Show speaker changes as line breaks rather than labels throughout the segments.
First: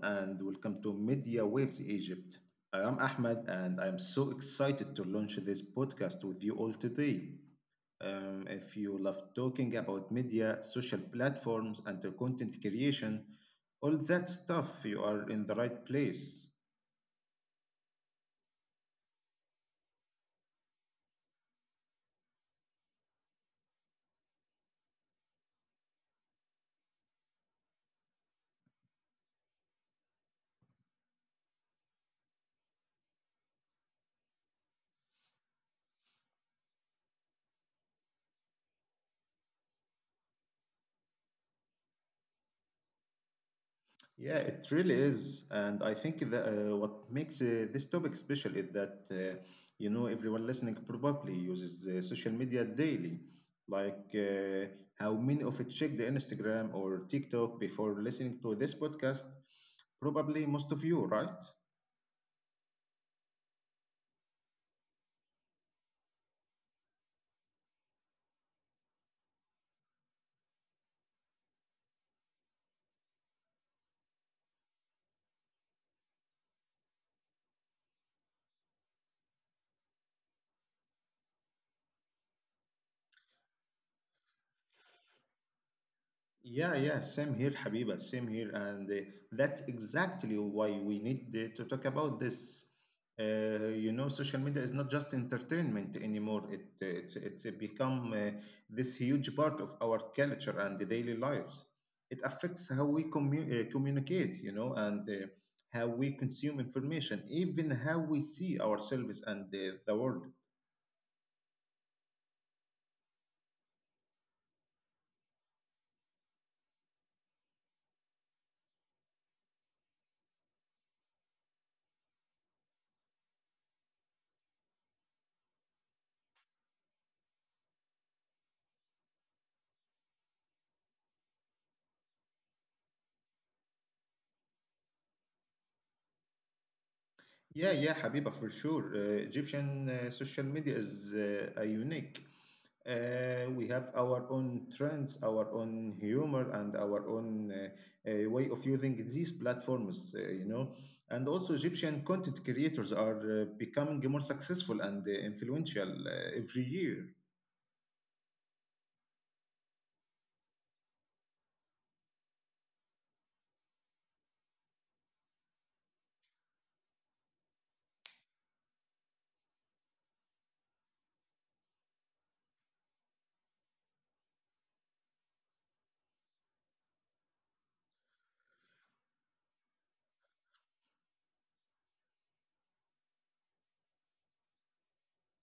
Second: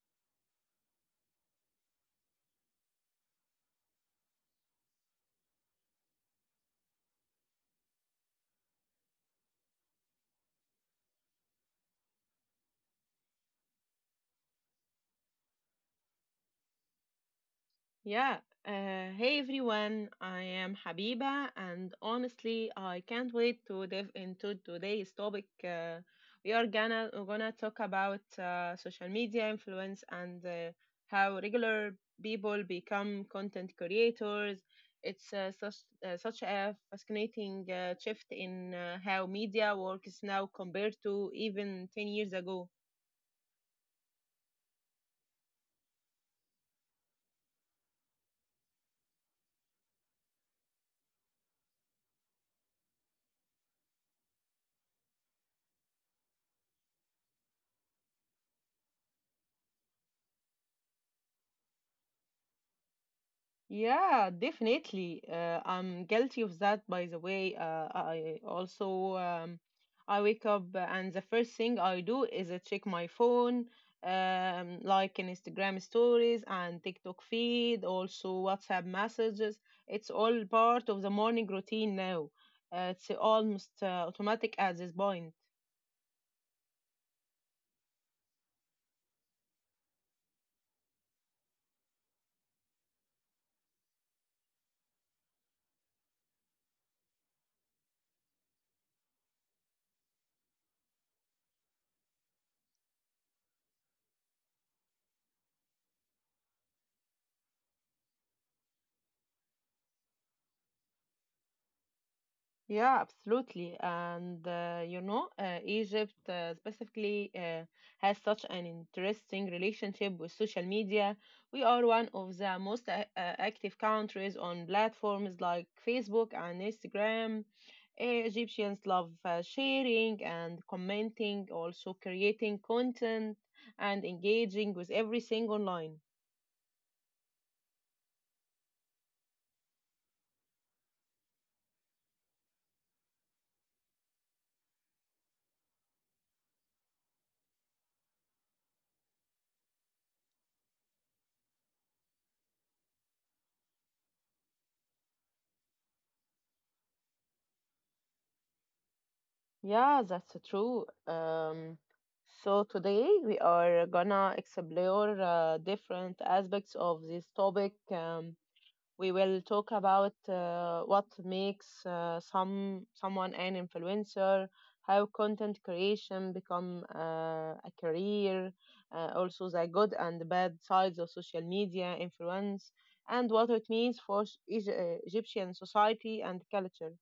and welcome to Media Waves Egypt. I am Ahmed, and I am so excited to launch this podcast with you all today. If you love talking about media, social platforms, and the content creation, all that stuff, you are in the right place.
Yeah. Hey everyone, I am Habiba, and honestly, I can't wait to dive into today's topic. We're gonna talk about social media influence and how regular people become content creators. It's such a fascinating shift in how media works now compared to even 10 years ago.
Yeah, it really is. And I think that what makes this topic special is that everyone listening probably uses social media daily. Like, how many of it check the Instagram or TikTok before listening to this podcast? Probably most of you, right?
Yeah, definitely. I'm guilty of that, by the way. I also I wake up and the first thing I do is I check my phone, like in Instagram stories and TikTok feed, also WhatsApp messages. It's all part of the morning routine now. It's almost automatic at this point.
Yeah, yeah, same here, Habiba, same here. And that's exactly why we need to talk about this. Social media is not just entertainment anymore. It's become this huge part of our culture and the daily lives. It affects how we communicate, and how we consume information, even how we see ourselves and the world.
Yeah, absolutely. And you know, Egypt specifically has such an interesting relationship with social media. We are one of the most active countries on platforms like Facebook and Instagram. Egyptians love sharing and commenting, also creating content and engaging with everything online.
Yeah, yeah, Habiba, for sure. Egyptian social media is a unique. We have our own trends, our own humor, and our own way of using these platforms, And also, Egyptian content creators are becoming more successful and influential every year.
Yeah, that's true. So today we are gonna explore different aspects of this topic. We will talk about what makes someone an influencer, how content creation become a career, also the good and bad sides of social media influence, and what it means for Egyptian society and culture.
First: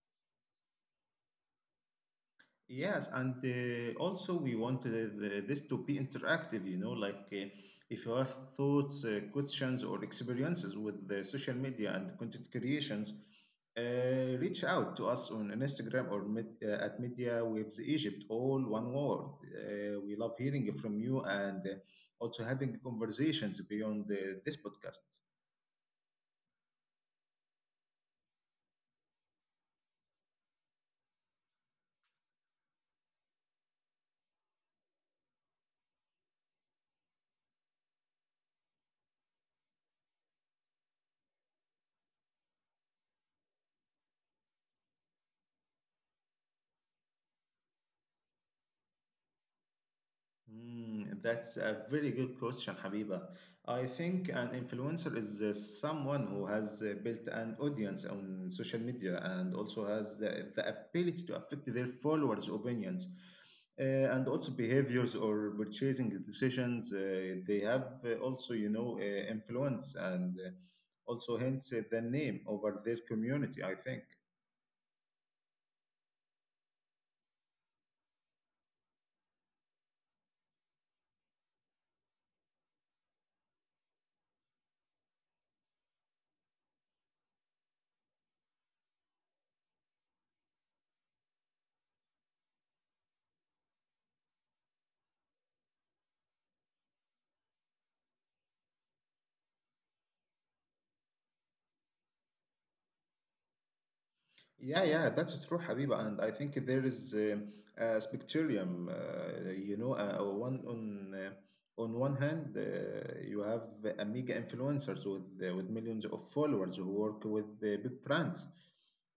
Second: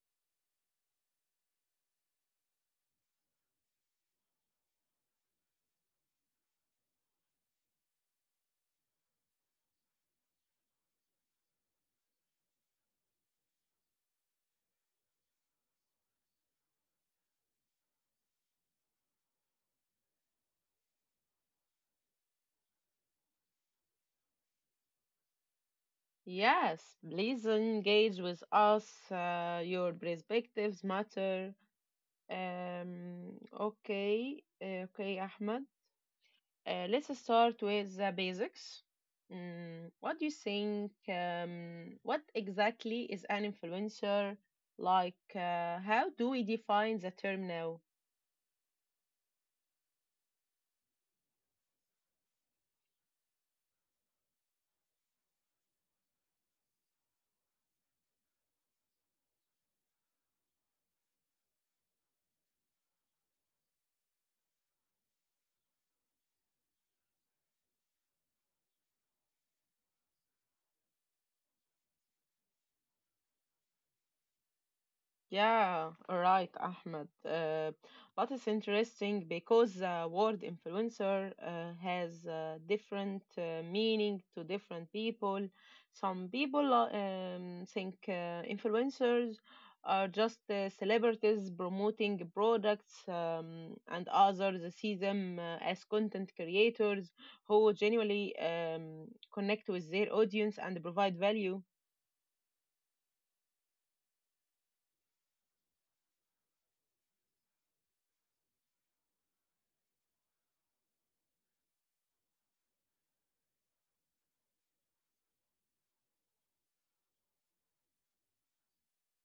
Yes, and also we want this to be interactive, like if you have thoughts, questions, or experiences with the social media and content creations, uh, reach out to us on Instagram or med at Media Waves Egypt, all one word. We love hearing from you and also having conversations beyond this podcast.
Yes, please engage with us. Your perspectives matter. Um, okay, Ahmed. Let's start with the basics. What do you think? What exactly is an influencer? How do we define the term now?
Mm, that's a very good question, Habiba. I think an influencer is someone who has built an audience on social media and also has the ability to affect their followers' opinions and also behaviors or purchasing decisions. They have influence and also hence the name over their community, I think.
Yeah, right, Ahmed. But it's interesting because the word influencer has different meaning to different people. Some people think influencers are just celebrities promoting products, and others see them as content creators who genuinely connect with their audience and provide value.
Yeah, yeah, that's true, Habiba. And I think there is a spectrum, one on one hand, you have mega influencers with with millions of followers who work with big brands.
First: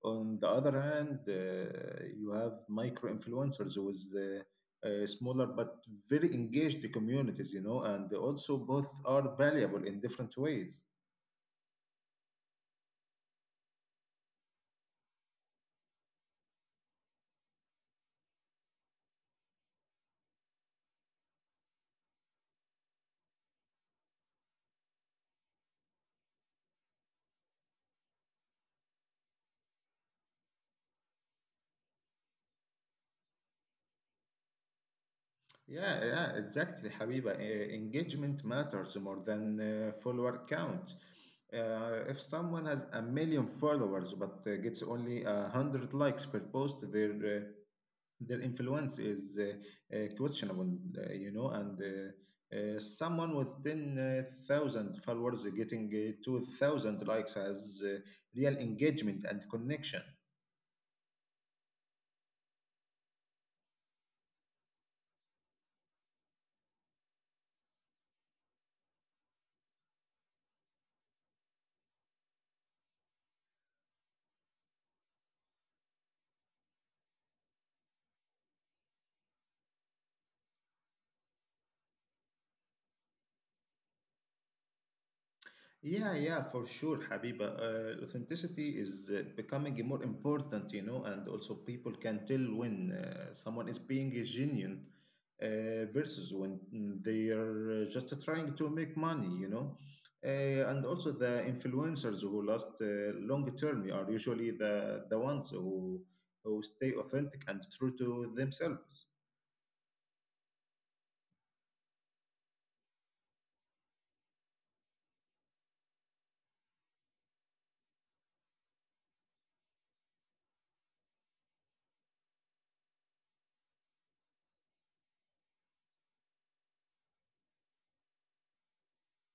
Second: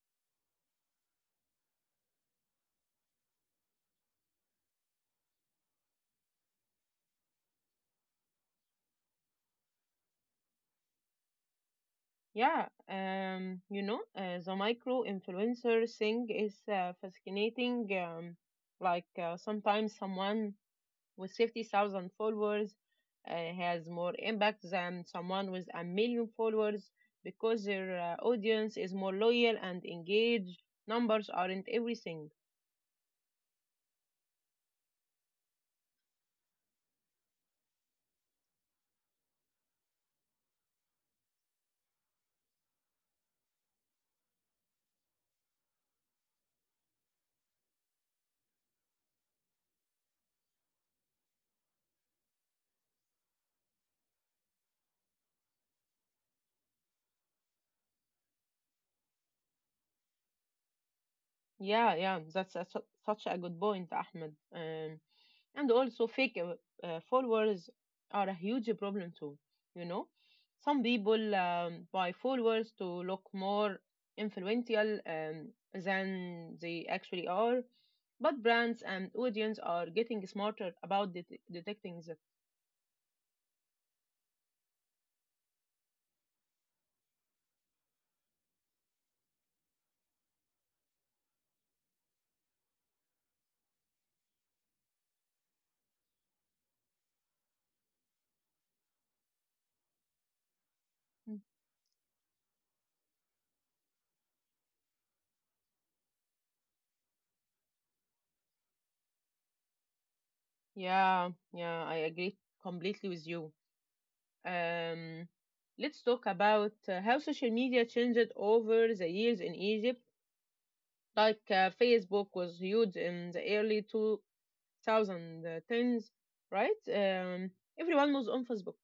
On the other hand, you have micro influencers with smaller but very engaged communities, and also both are valuable in different ways.
Yeah, you know, the micro influencer thing is fascinating. Sometimes someone with 50,000 followers has more impact than someone with a million followers because their audience is more loyal and engaged. Numbers aren't everything.
Yeah, yeah, exactly, Habiba. Engagement matters more than follower count. If someone has a million followers but gets only 100 likes per post, their influence is questionable, And someone with ten thousand followers getting 2,000 likes has real engagement and connection.
Yeah, yeah, such a good point, Ahmed. And also fake followers are a huge problem too, you know. Some people buy followers to look more influential than they actually are, but brands and audience are getting smarter about detecting that.
Yeah, yeah, for sure, Habiba. Authenticity is becoming more important, and also people can tell when someone is being genuine uh, versus when they are just trying to make money, And also the
Mm.
influencers who last long term are usually the ones who stay authentic and true to themselves.
Yeah, yeah, I agree completely with you. um, let's talk about how social media changed over the years in Egypt. Facebook was huge in the early two 2010s, right? Everyone was on Facebook.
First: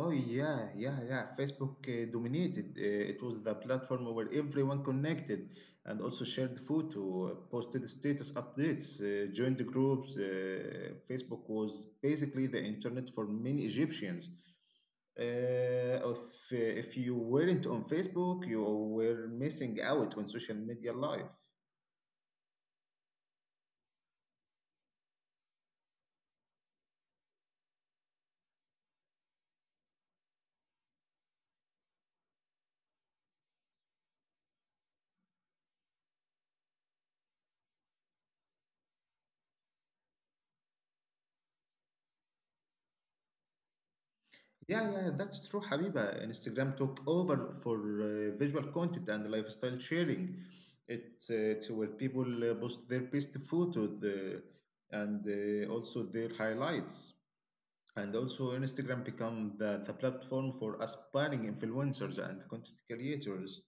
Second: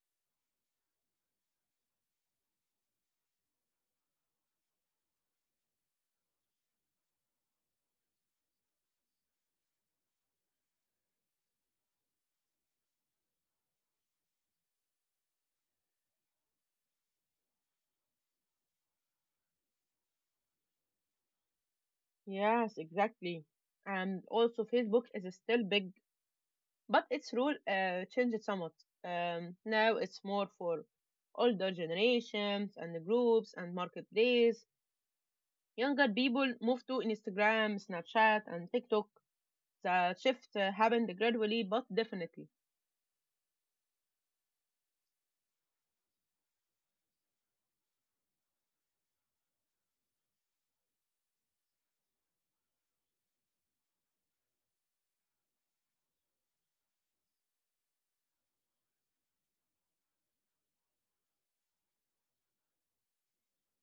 Oh yeah, yeah, yeah. Facebook dominated. It was the platform where everyone connected and also shared photo, posted status updates, joined the groups. Facebook was basically the internet for many Egyptians. Uh, if, if you weren't on Facebook, you were missing out on social media life.
Yes, exactly. And also, Facebook is still big, but its role changed somewhat. Now it's more for older generations and the groups and marketplace. Younger people move to Instagram, Snapchat, and TikTok. The shift happened gradually but definitely.
Yeah, yeah, yeah, that's true, Habiba. Instagram took over for visual content and lifestyle sharing. It's where people post their best photos and also their highlights. And also, Instagram become the platform for aspiring influencers and content creators.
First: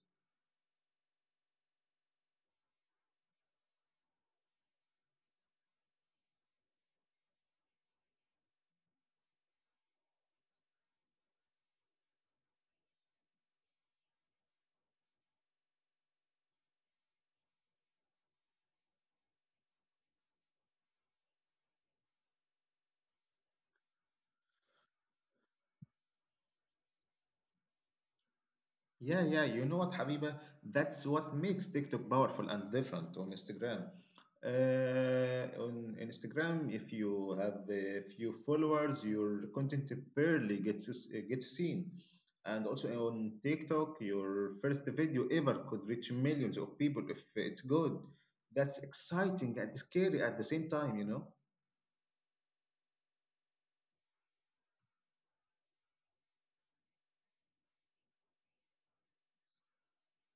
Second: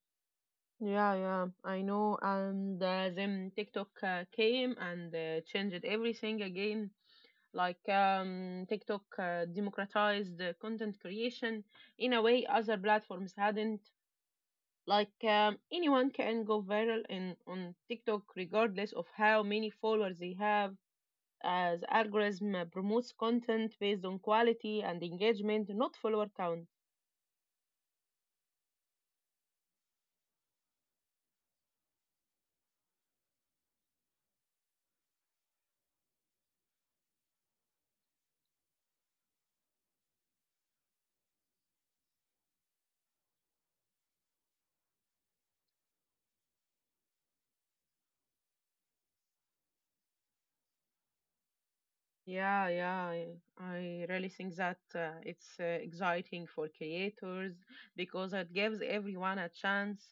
Yeah, yeah, I know. And then TikTok came and changed everything again. TikTok democratized content creation in a way other platforms hadn't. Anyone can go viral in on TikTok regardless of how many followers they have. As algorithm promotes content based on quality and engagement, not follower count.
Yeah, yeah, you know what, Habiba? That's what makes TikTok powerful and different on Instagram. On Instagram, if you have a few followers, your content barely gets seen. And also on TikTok, your first video ever could reach millions of people if it's good. That's exciting and scary at the same time, you know?
Yeah, yeah, yeah. I really think that it's exciting for creators because it gives everyone a chance.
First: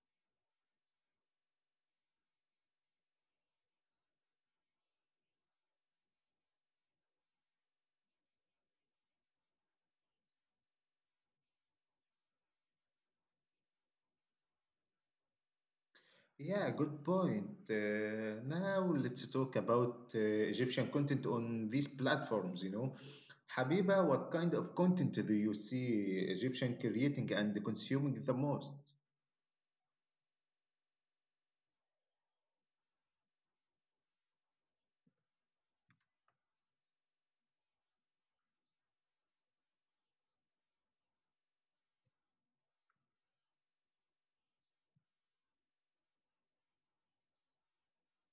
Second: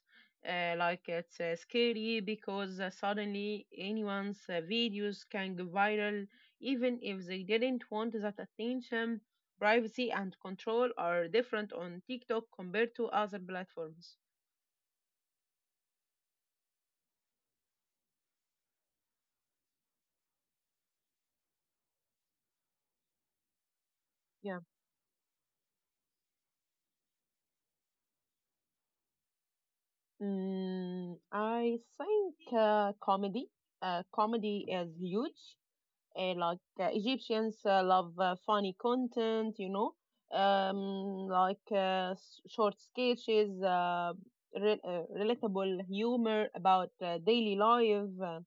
It's scary because suddenly anyone's videos can go viral, even if they didn't want that attention. Privacy and control are different on TikTok compared to other platforms.
Yeah, good point. Now let's talk about Egyptian content on these platforms. Habiba, what
Yeah.
kind of content do you see Egyptian creating and consuming the most?
I think comedy. Comedy is huge. Egyptians love funny content, you know, um, short sketches, relatable humor about daily life.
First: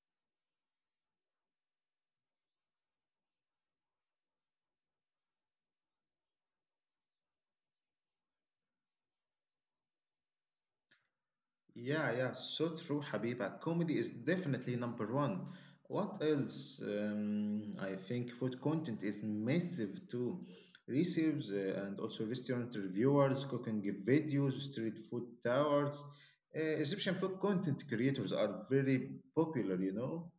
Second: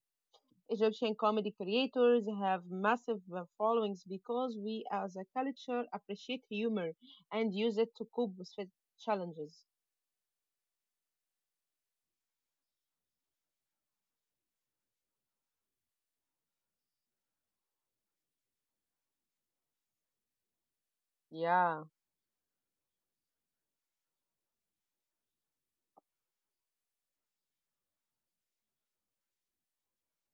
Egyptian comedy creators have massive followings because we as a culture appreciate humor and use it to cope with challenges.
Yeah, yeah, so true, Habiba. Comedy is definitely number one. What else? I think food content is massive too. Receives
Yeah.
and also restaurant reviewers, cooking videos, street food towers. Egyptian food content creators are very popular, you know?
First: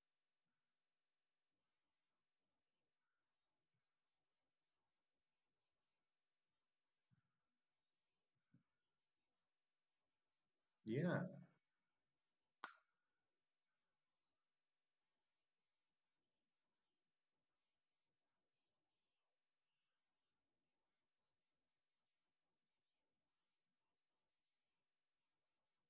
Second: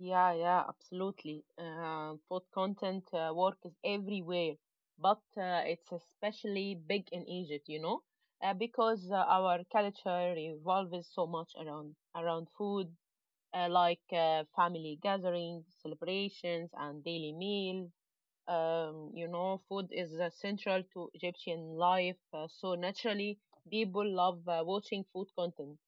Yeah, yeah, absolutely. Food content work is everywhere, but it's especially big in Egypt, you know, because our culture revolves
Yeah.
so much around food, family gatherings, celebrations, and daily meals. You know, food is central to Egyptian life, so naturally people love watching food content.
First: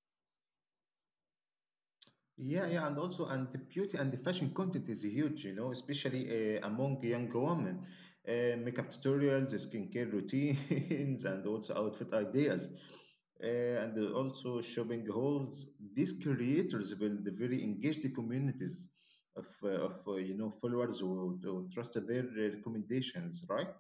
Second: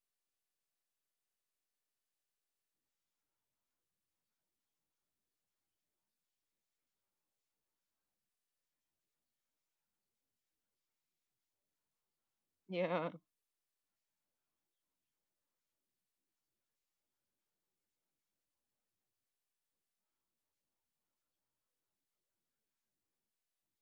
Yeah, yeah, and also and the beauty and the fashion content is huge, especially among young women. Makeup tutorials, skincare routines, and also outfit ideas,
Yeah.
and also shopping hauls. These creators build the very engaged communities of followers who trust their recommendations, right?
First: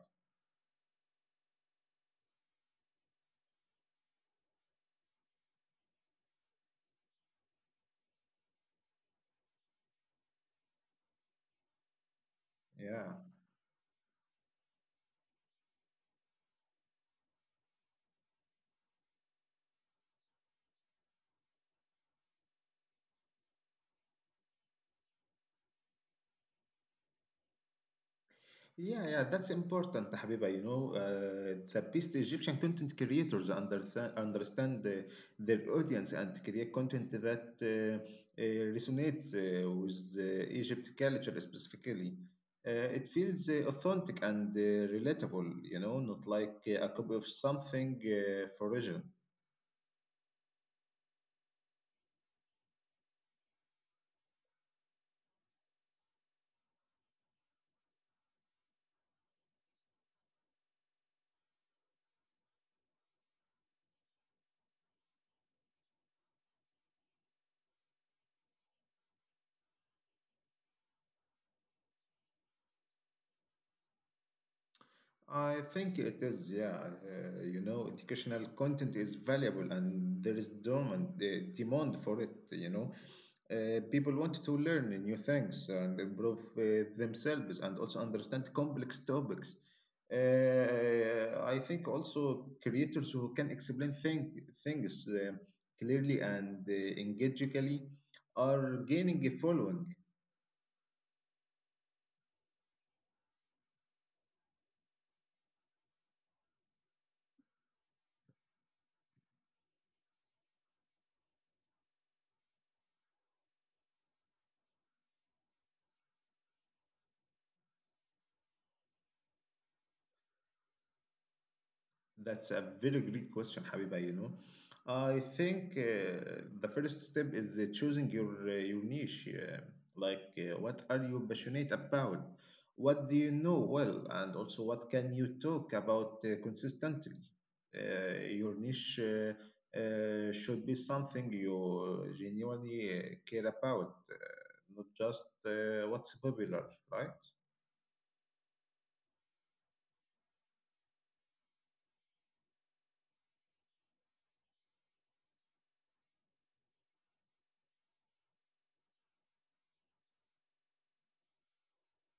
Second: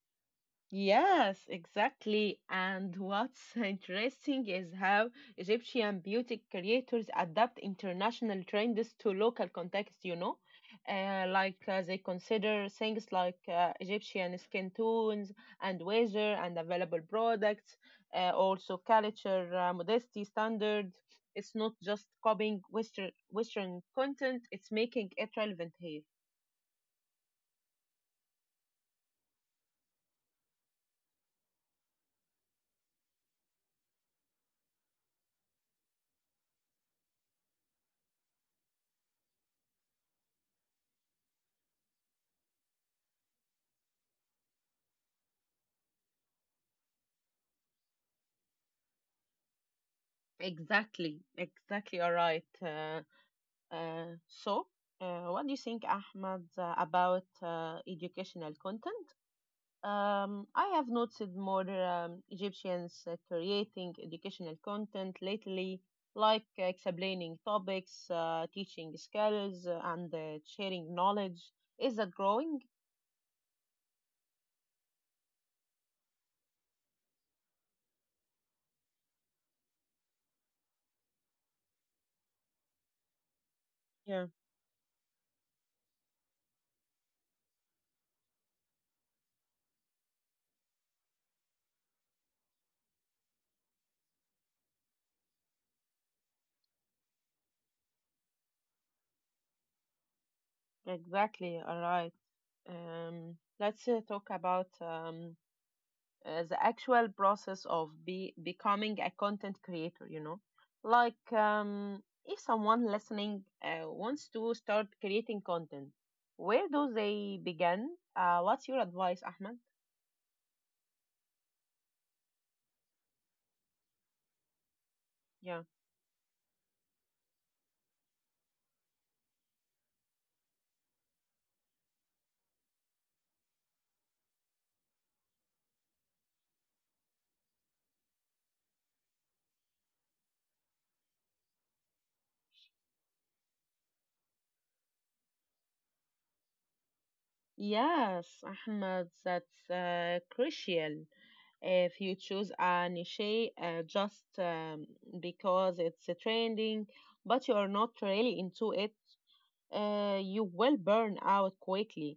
Yes, exactly. And what's interesting is how Egyptian beauty creators adapt international trends to local context, you know, they consider things
Yeah.
like Egyptian skin tones and weather and available products, also culture, modesty standard. It's not just copying Western content, it's making it relevant here.
Yeah, yeah, that's important, Habiba. The best Egyptian content creators understand their audience and create content that uh, resonates with Egypt culture specifically. Uh, it feels authentic and relatable. Not like a copy of something foreign.
Exactly, exactly. All right. Uh, so, what do you think, Ahmad, about educational content? I have noticed more Egyptians creating educational content lately, explaining topics, teaching skills, and sharing knowledge. Is that growing?
I think it is, yeah. Educational content is valuable and there is dormant demand for it, People
Yeah,
want to learn new things and improve themselves and also understand complex topics. I think also creators who can explain things clearly and engagingly are gaining a following.
exactly. All right. Let's talk about the actual process of becoming a content creator, you know. If someone listening wants to start creating content, where do they begin? What's your advice, Ahmed?
That's a very great question, Habiba. I
Yeah,
think the first step is choosing your niche. Like, what are you passionate about? What do you know well, and also what can you talk about consistently? Your niche should be something you genuinely care about, not just what's popular, right?
yes, Ahmed, that's crucial. If you choose a niche just because it's trending but you are not really into it, you will burn out quickly,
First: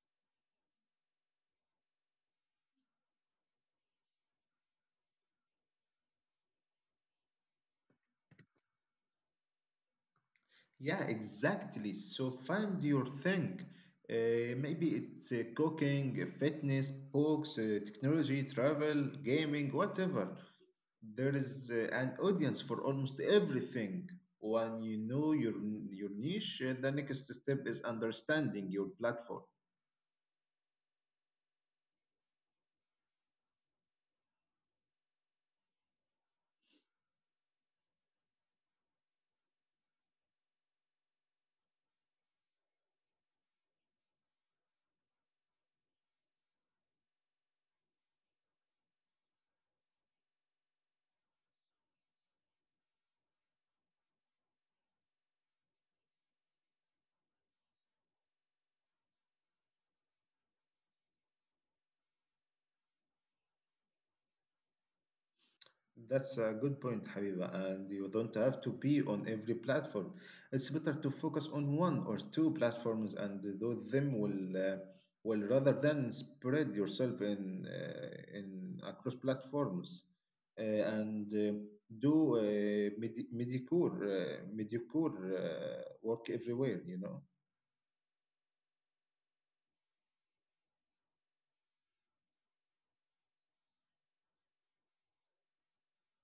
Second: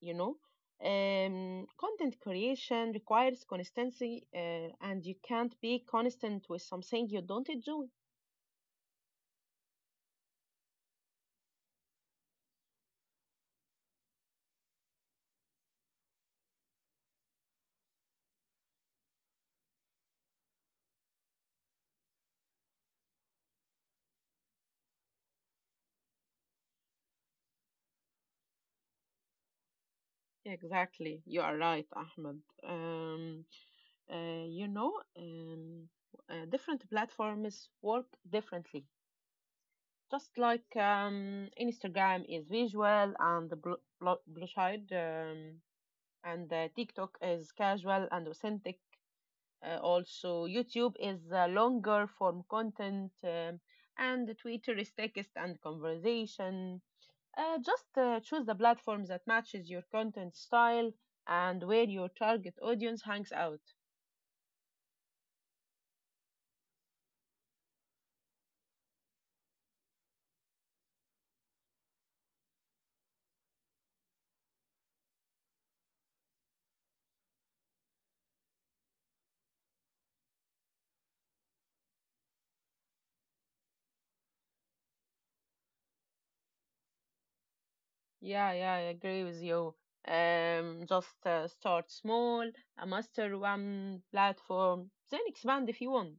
you know. Content creation requires consistency, and you can't be constant with something you don't enjoy.
Yeah, exactly. So find your thing. Maybe it's cooking, fitness, books, technology, travel, gaming, whatever. There is an audience for almost everything. When you know your niche, the next step is understanding your platform.
Exactly, you are right, Ahmed. um, you know, um, different platforms work differently. Just like Instagram is visual and the blue side, and TikTok is casual and authentic. Also, YouTube is longer form content, and Twitter is text and conversation. Just choose the platform that matches your content style and where your target audience hangs out.
That's a good point, Habiba, and you don't have to be on every platform. It's better to focus on one or two platforms and do them well rather than spread yourself in across platforms and do mediocre work everywhere.
Yeah, yeah, I agree with you. Just start small, master one platform, then expand if you want.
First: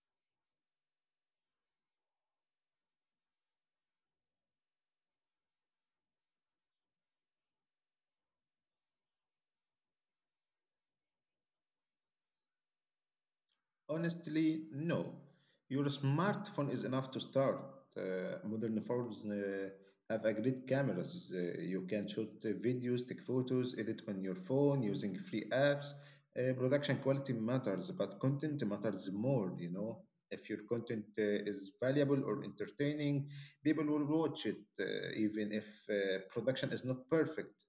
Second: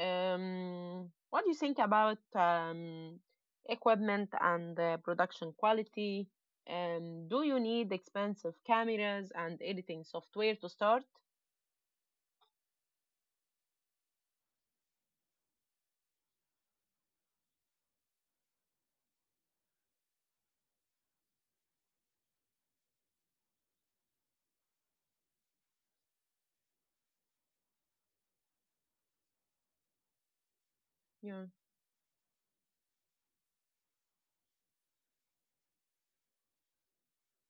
What do you think about equipment and production quality? Do you need expensive cameras and editing software to start?
Honestly, no. Your smartphone is enough to start. Modern phones have a great cameras. You can shoot videos, take photos, edit on your phone using free apps. Production quality matters, but content matters more, If your content
Yeah,
is valuable or entertaining, people will watch it, even if production is not perfect.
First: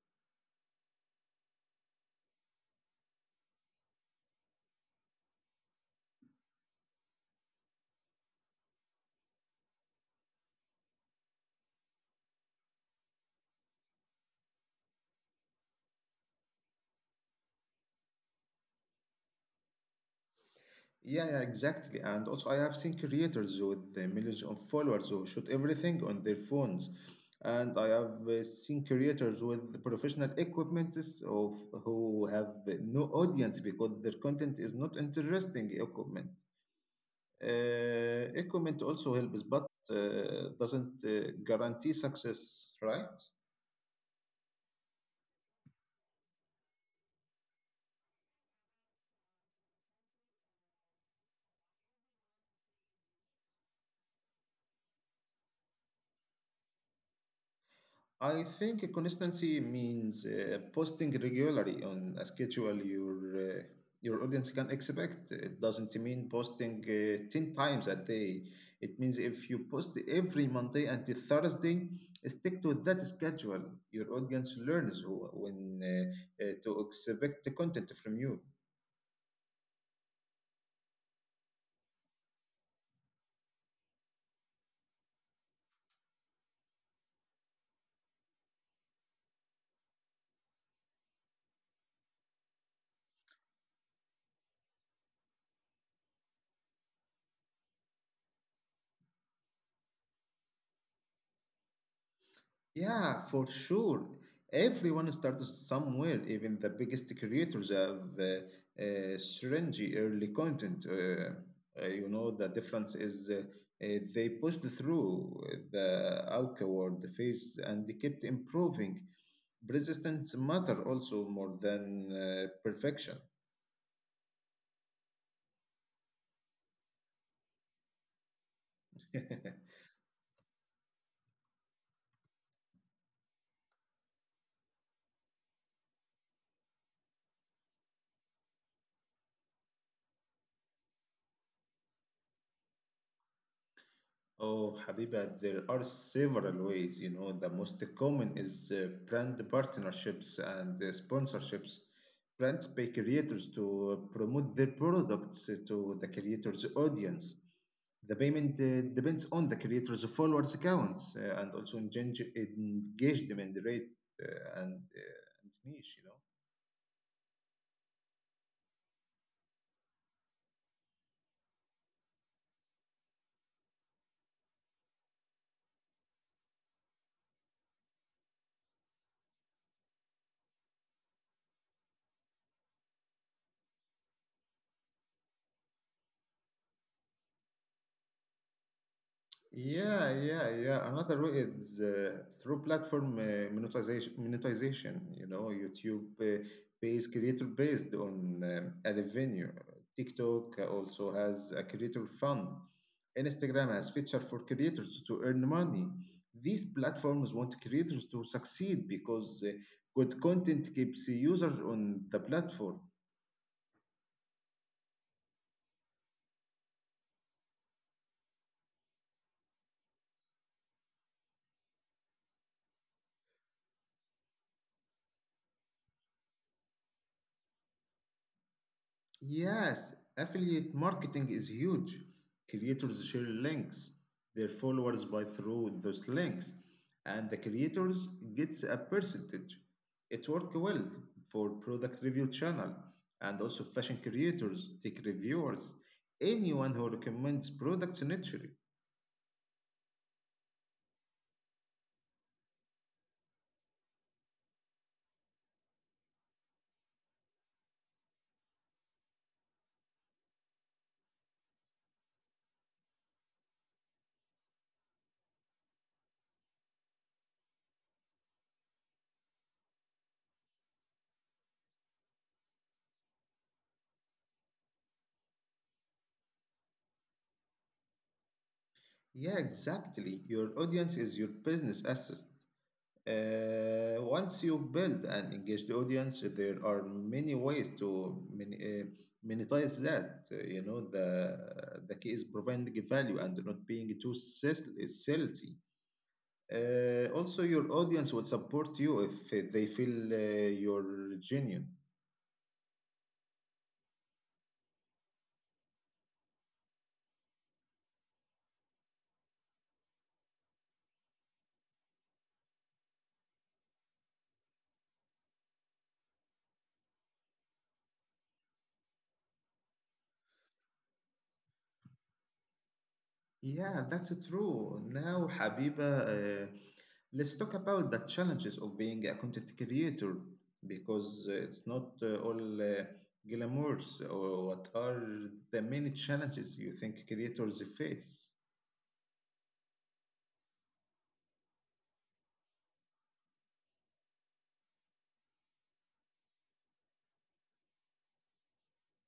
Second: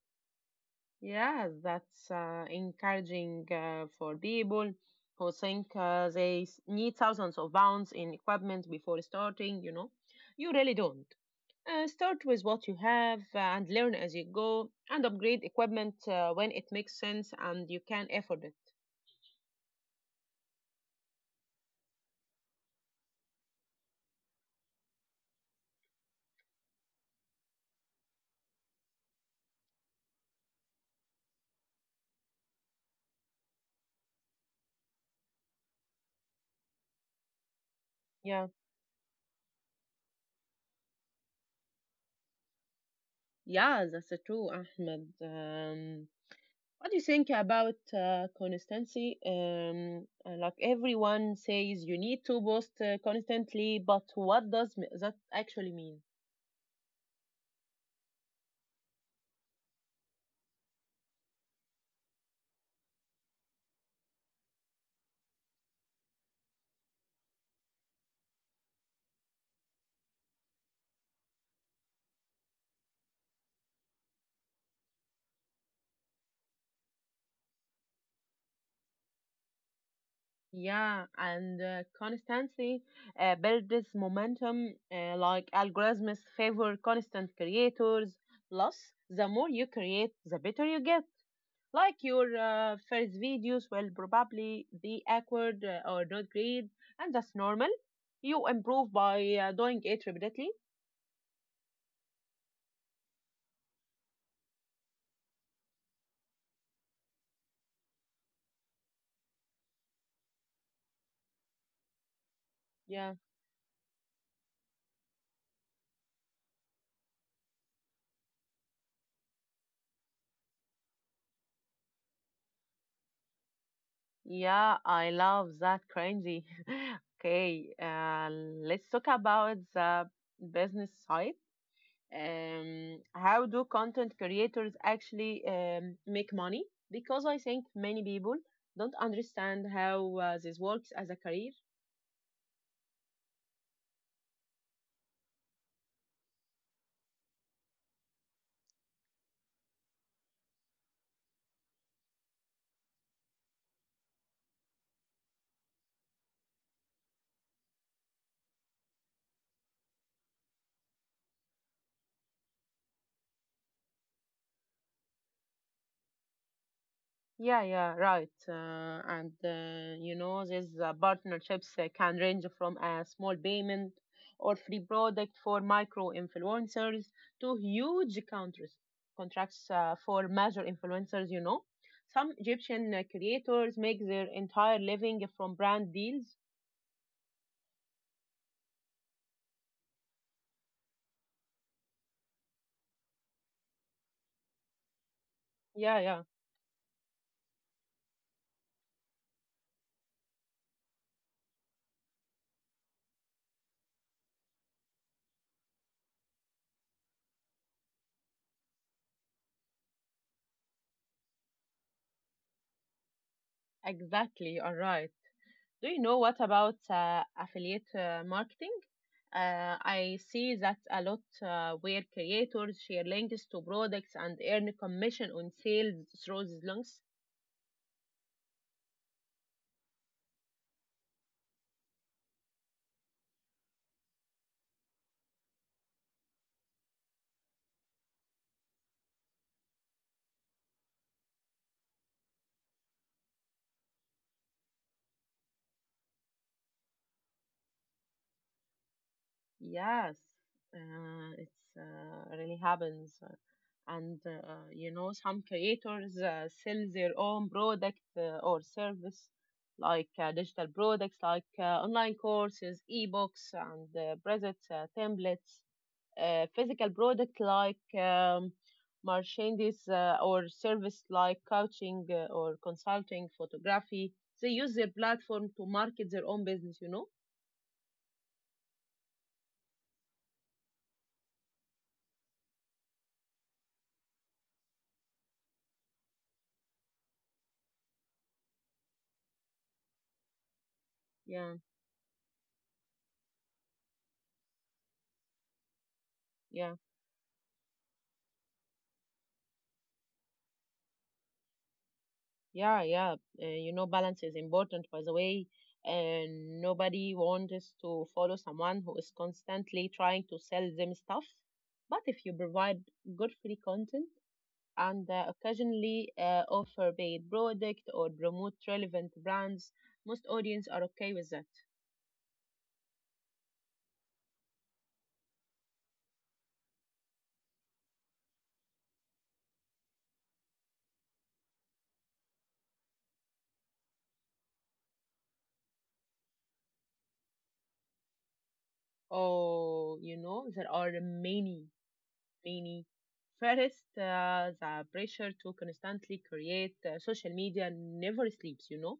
yeah, that's encouraging for people who think they need thousands of pounds in equipment before starting. You know, you really don't. Start with what you have and learn as you go, and upgrade equipment when it makes sense and you can afford it.
Yeah, yeah, exactly. And also, I have seen creators with the millions of followers who shoot everything on their phones. And I have seen creators with professional equipments of who have no audience because their content is not interesting equipment.
Yeah,
Equipment also helps, but doesn't guarantee success, right?
yeah, that's true, Ahmed. What do you think about consistency? Like everyone says, you need to post constantly, but what does that actually mean?
I think consistency means posting regularly on a schedule uh, your audience can expect. It doesn't mean posting 10 times a day. It means if you post every Monday and the Thursday, stick to that schedule. Your audience learns when to expect the content from you.
Yeah, and consistency builds momentum. Algorithms favor constant creators. Plus, the more you create, the better you get. Like your first videos will probably be awkward or not great, and that's normal. You improve by doing it repeatedly.
Yeah, for sure. Everyone starts somewhere. Even the biggest creators have syringy early content. The difference
Yeah,
is they pushed through the awkward phase and they kept improving. Persistence matter also more than perfection.
yeah, I love that cringy. Okay, let's talk about the business side. How do content creators actually make money? Because I think many people don't understand how this works as a career.
Oh, Habiba, there are several ways. The most common is brand partnerships and sponsorships. Brands pay creators to promote their products to the creator's audience. The payment depends on the creator's followers accounts and also engagement rate and niche,
Yeah, yeah, right. And you know, these partnerships can range from a small payment or free product for micro influencers to huge countries contracts for major influencers. You know, some Egyptian creators make their entire living from brand deals.
Yeah, yeah, yeah. Another way is through platform monetization,
Yeah,
YouTube
yeah,
based creator based on a revenue. TikTok also has a creator fund. Instagram has feature for creators to earn money. These platforms want creators to succeed because good content keeps the user on the platform.
exactly. All right. Do you know what about affiliate marketing? I see that a lot where creators share links to products and earn commission on sales through these links.
Yes, affiliate marketing is huge. Creators share links, their followers buy through those links, and the creators gets a percentage. It worked well for product review channel and also fashion creators, tech reviewers, anyone who recommends products naturally.
Yes, it's really happens. And you know, some creators sell their own product or service, like digital products, like online courses, ebooks, and presets, templates. Physical product like merchandise or service like coaching or consulting, photography. They use their platform to market their own business, you know?
Yeah, exactly. Your audience is your business asset. Once you build an engaged audience, there are many ways to monetize that. The
Yeah,
key is providing value and not being too salesy.
yeah,
Also, your audience will support you if they feel you're genuine.
yeah, yeah. You know, balance is important, by the way. And nobody wants to follow someone who is constantly trying to sell them stuff. But if you provide good free content, and occasionally offer paid product or promote relevant brands, most audience are okay with that.
Yeah, that's true. Now, Habiba, let's talk about the challenges of being a content creator because it's not all glamours. Or what are the many challenges you think creators face?
Oh, you know, there are many. First, the pressure to constantly create social media never sleeps, you know.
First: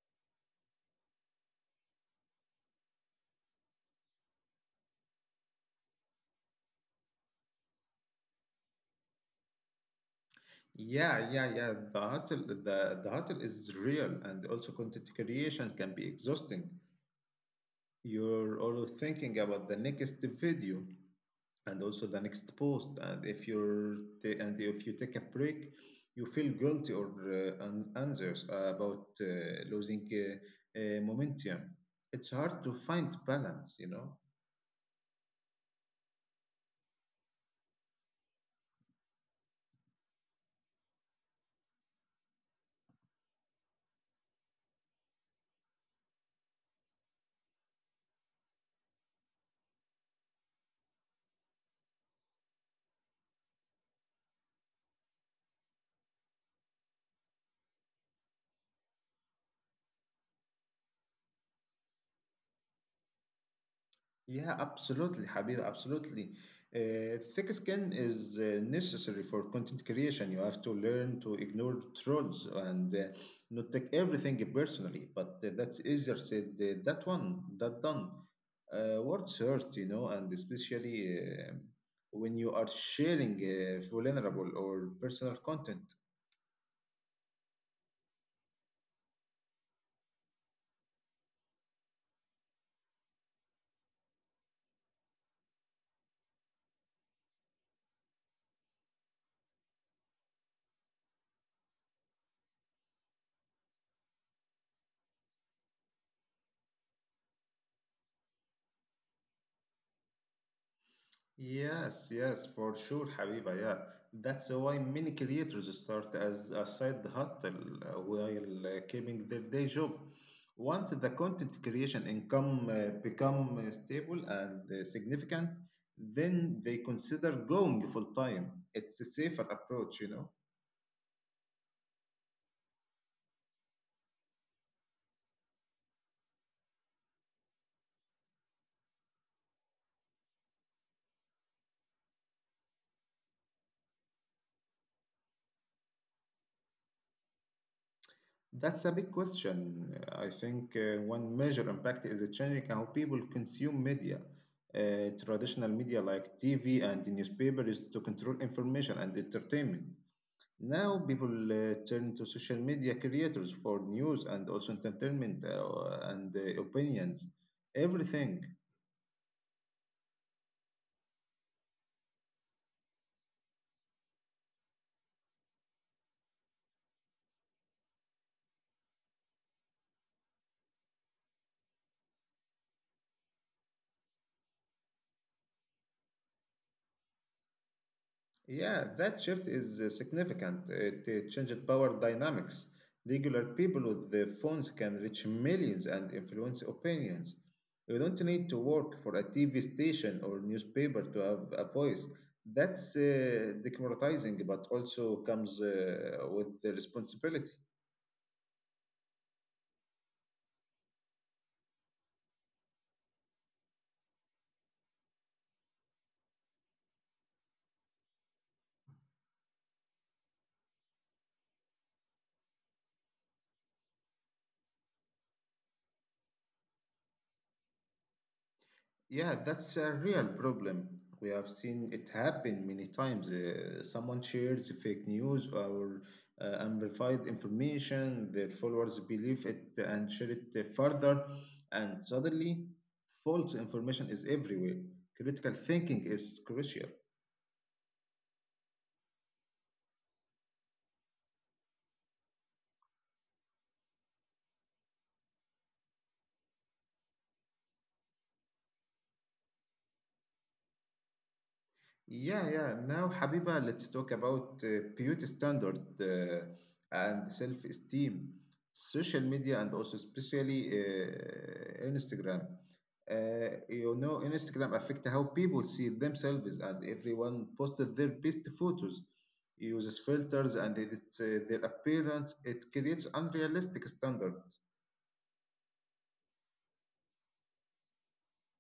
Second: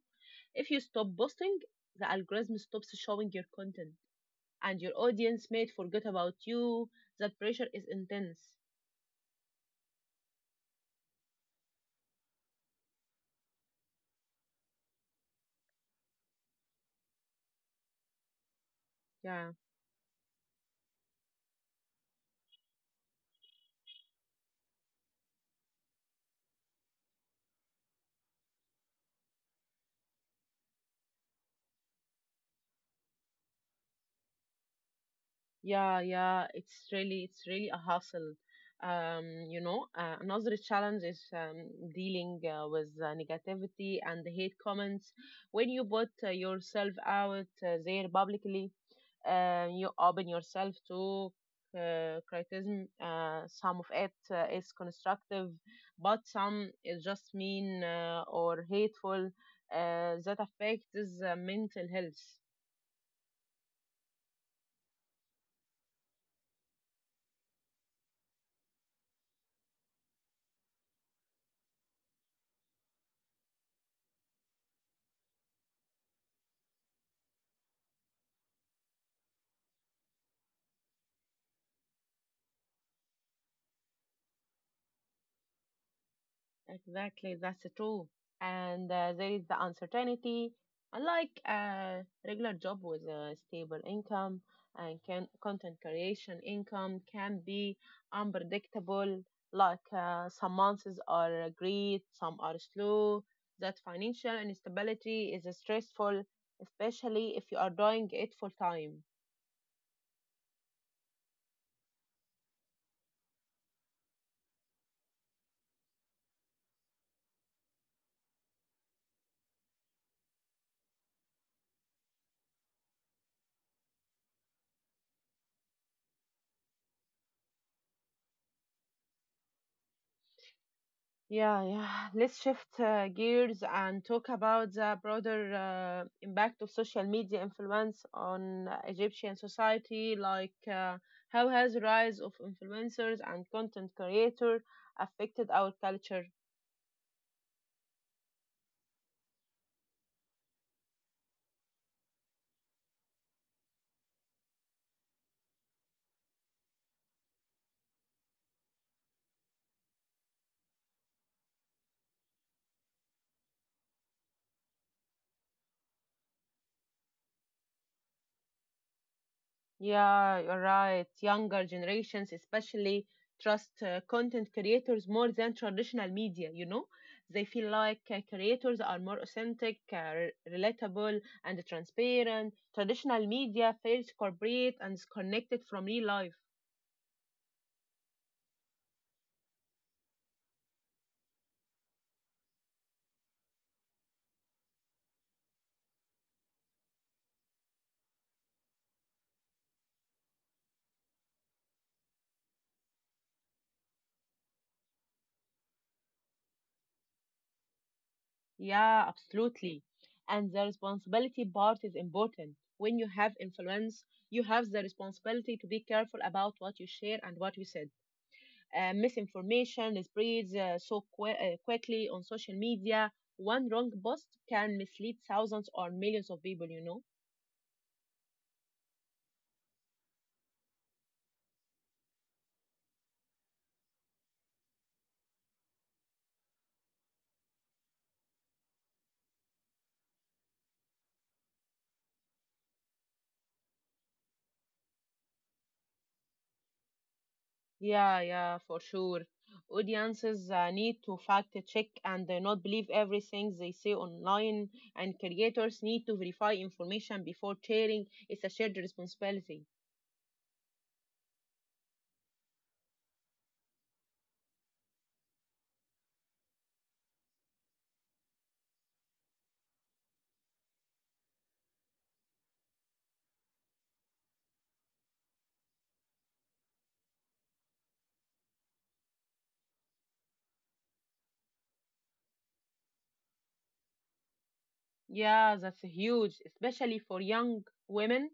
If you stop posting, the algorithm stops showing your content and your audience may forget about you. That pressure is intense.
Yeah, yeah, yeah. The hustle, the hustle is real, and also content creation can be exhausting. You're always thinking
Yeah.
about the next video, and also the next post, and if you take a break you feel guilty or anxious about losing momentum. It's hard to find balance, you know.
Yeah, yeah, it's really a hustle. You know, another challenge is dealing with negativity and hate comments. When you put yourself out there publicly, you open yourself to criticism. Some of it is constructive, but some is just mean or hateful. That affects mental health.
Yeah, absolutely, Habib, absolutely. Thick skin is necessary for content creation. You have to learn to ignore trolls and not take everything personally. But that's easier said that done. Words hurt, you know, and especially when you are sharing vulnerable or personal content.
Exactly, that's true. And there is the uncertainty. Unlike a regular job with a stable income, content creation income can be unpredictable. Like some months are great, some are slow. That financial instability is stressful, especially if you are doing it full time.
Yes, yes, for sure, Habiba. Yeah, that's why many creators start as a side hustle while keeping their day job. Once the content creation income become stable and significant, then they consider going full time. It's a safer approach, you know.
Yeah, yeah. Let's shift gears and talk about the broader impact of social media influence on Egyptian society. Like, how has the rise of influencers and content creators affected our culture?
That's a big question. I think one major impact is changing how people consume media. Traditional media like TV and the newspaper is to control information and entertainment. Now people turn to social media creators for news and also entertainment and opinions, everything.
Yeah, you're right. Younger generations especially trust content creators more than traditional media, you know? They feel like creators are more authentic, relatable, and transparent. Traditional media fails to corporate and is connected from real life.
Yeah, that shift is significant. It changed power dynamics. Regular people with their phones can reach millions and influence opinions. You don't need to work for a TV station or newspaper to have a voice. That's democratizing, but also comes with the responsibility.
Yeah, absolutely. And the responsibility part is important. When you have influence, you have the responsibility to be careful about what you share and what you said. Misinformation spreads so qu quickly on social media. One wrong post can mislead thousands or millions of people, you know.
Yeah, that's a real problem. We have seen it happen many times. Someone shares fake news or unverified information, their followers believe it and share it further, and suddenly false information is everywhere. Critical thinking is crucial.
Yeah, yeah, for sure. Audiences need to fact check and not believe everything they see online, and creators need to verify information before sharing. It's a shared responsibility.
Yeah, yeah. Now, Habiba, let's talk about beauty standard and self-esteem, social media, and also especially Instagram. You know, Instagram affect how people see themselves, and everyone posted their best photos, uses filters, and it's their appearance. It creates unrealistic standard.
Yeah, that's huge, especially for young women.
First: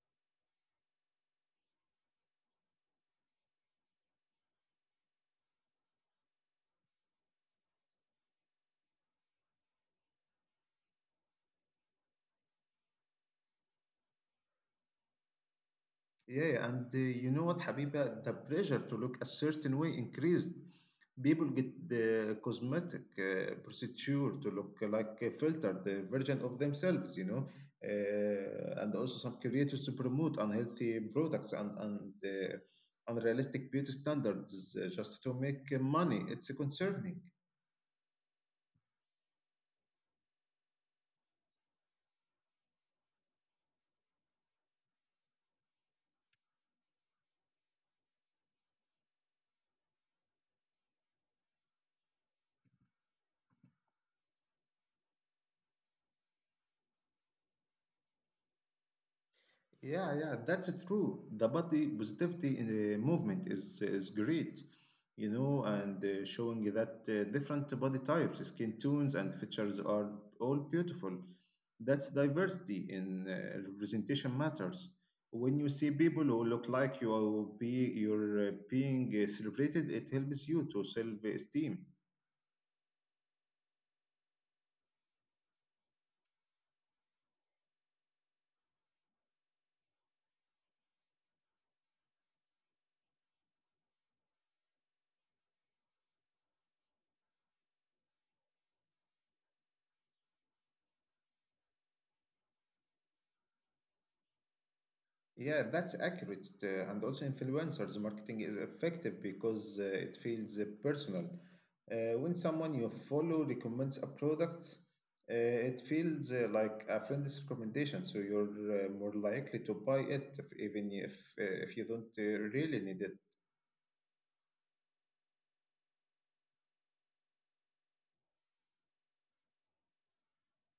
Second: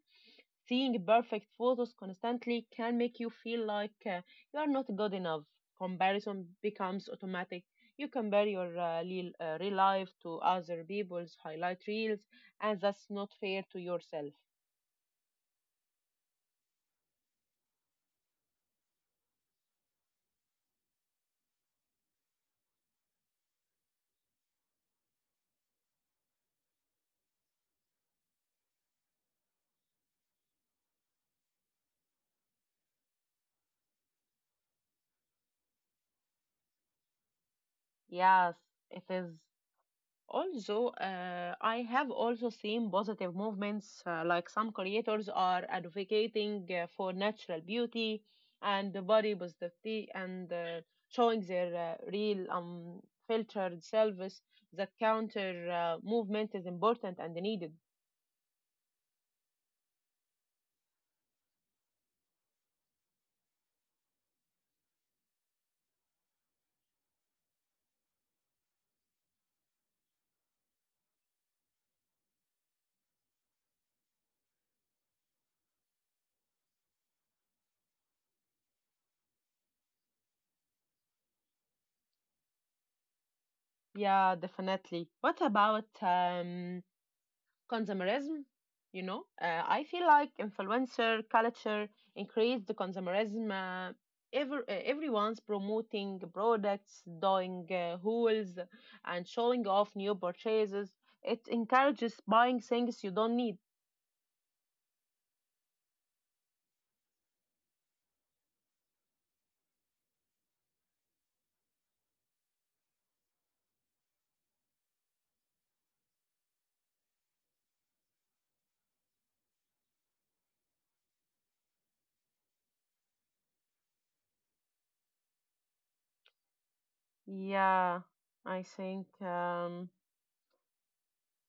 Seeing perfect photos constantly can make you feel like you are not good enough. Comparison becomes automatic. You compare your real life to other people's highlight reels, and that's not fair to yourself.
Yeah, yeah, and you know what, Habiba? The pressure to look a certain way increased. People get the cosmetic procedure to look like a filtered version of themselves, you know. And also, some creators to promote unhealthy products and unrealistic beauty standards just to make money. It's concerning.
Yes, it is. Also, I have also seen positive movements, like some creators are advocating for natural beauty and the body positivity and showing their real, filtered selves. That counter movement is important and needed.
Yeah, yeah, that's true. The body positivity in the movement is great, you know, and showing that different body types, skin tones, and features are all beautiful. That's diversity in representation matters. When you see people who look like you are be you're being celebrated, it helps you to self-esteem.
Yeah, definitely. What about consumerism. You know, I feel like influencer culture increased the consumerism, everyone's promoting products, doing hauls and showing off new purchases. It encourages buying things you don't need.
Yeah, that's accurate. And also, influencers marketing is effective because it feels personal. When someone you follow recommends a product, it feels like a friend's recommendation. So you're more likely to buy it, if, even if you don't really need it.
Yeah, I think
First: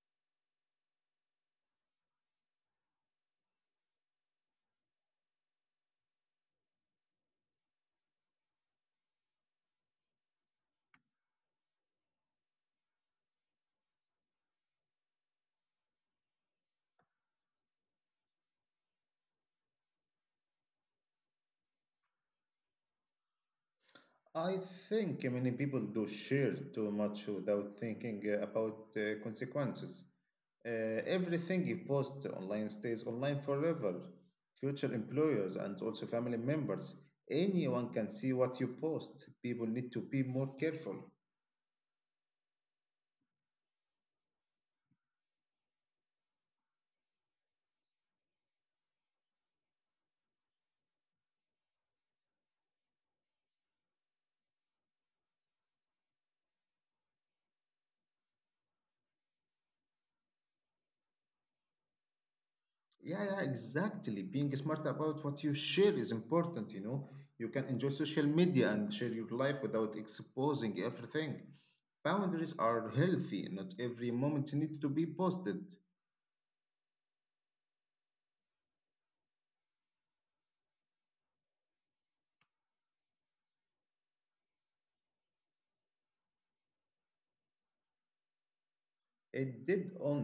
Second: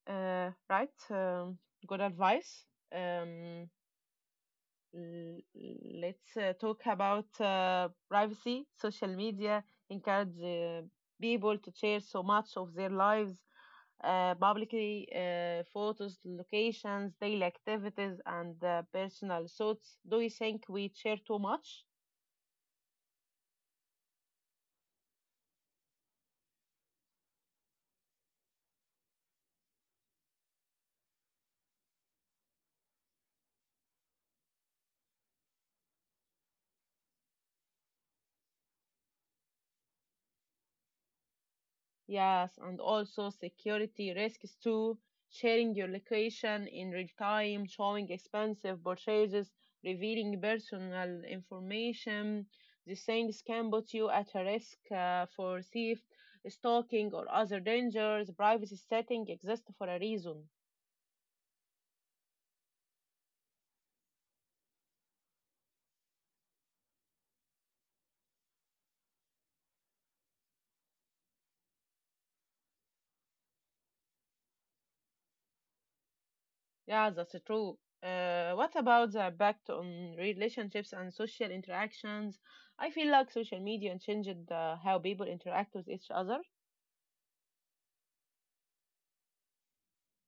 right good advice. um, l- let's talk about privacy. Social media encourage people to share so much of their lives publicly, photos, locations, daily activities, and personal thoughts. Do you think we share too much?
I think many people do share too much without thinking about the consequences. Uh, Everything you post online stays online forever. Future employers and also family members, anyone can see what you post. People need to be more careful.
Yes, and also security risks too. Sharing your location in real time, showing expensive purchases, revealing personal information. These things can put you at a risk for theft, stalking, or other dangers. Privacy setting exists for a reason.
Yeah, yeah, exactly. Being smart about what you share is important, you know. You can enjoy social media and share your life without exposing everything. Boundaries are healthy, not every moment needs to be posted.
Yeah, that's true. What about the impact on relationships and social interactions? I feel like social media changed how people interact with each other.
It did. On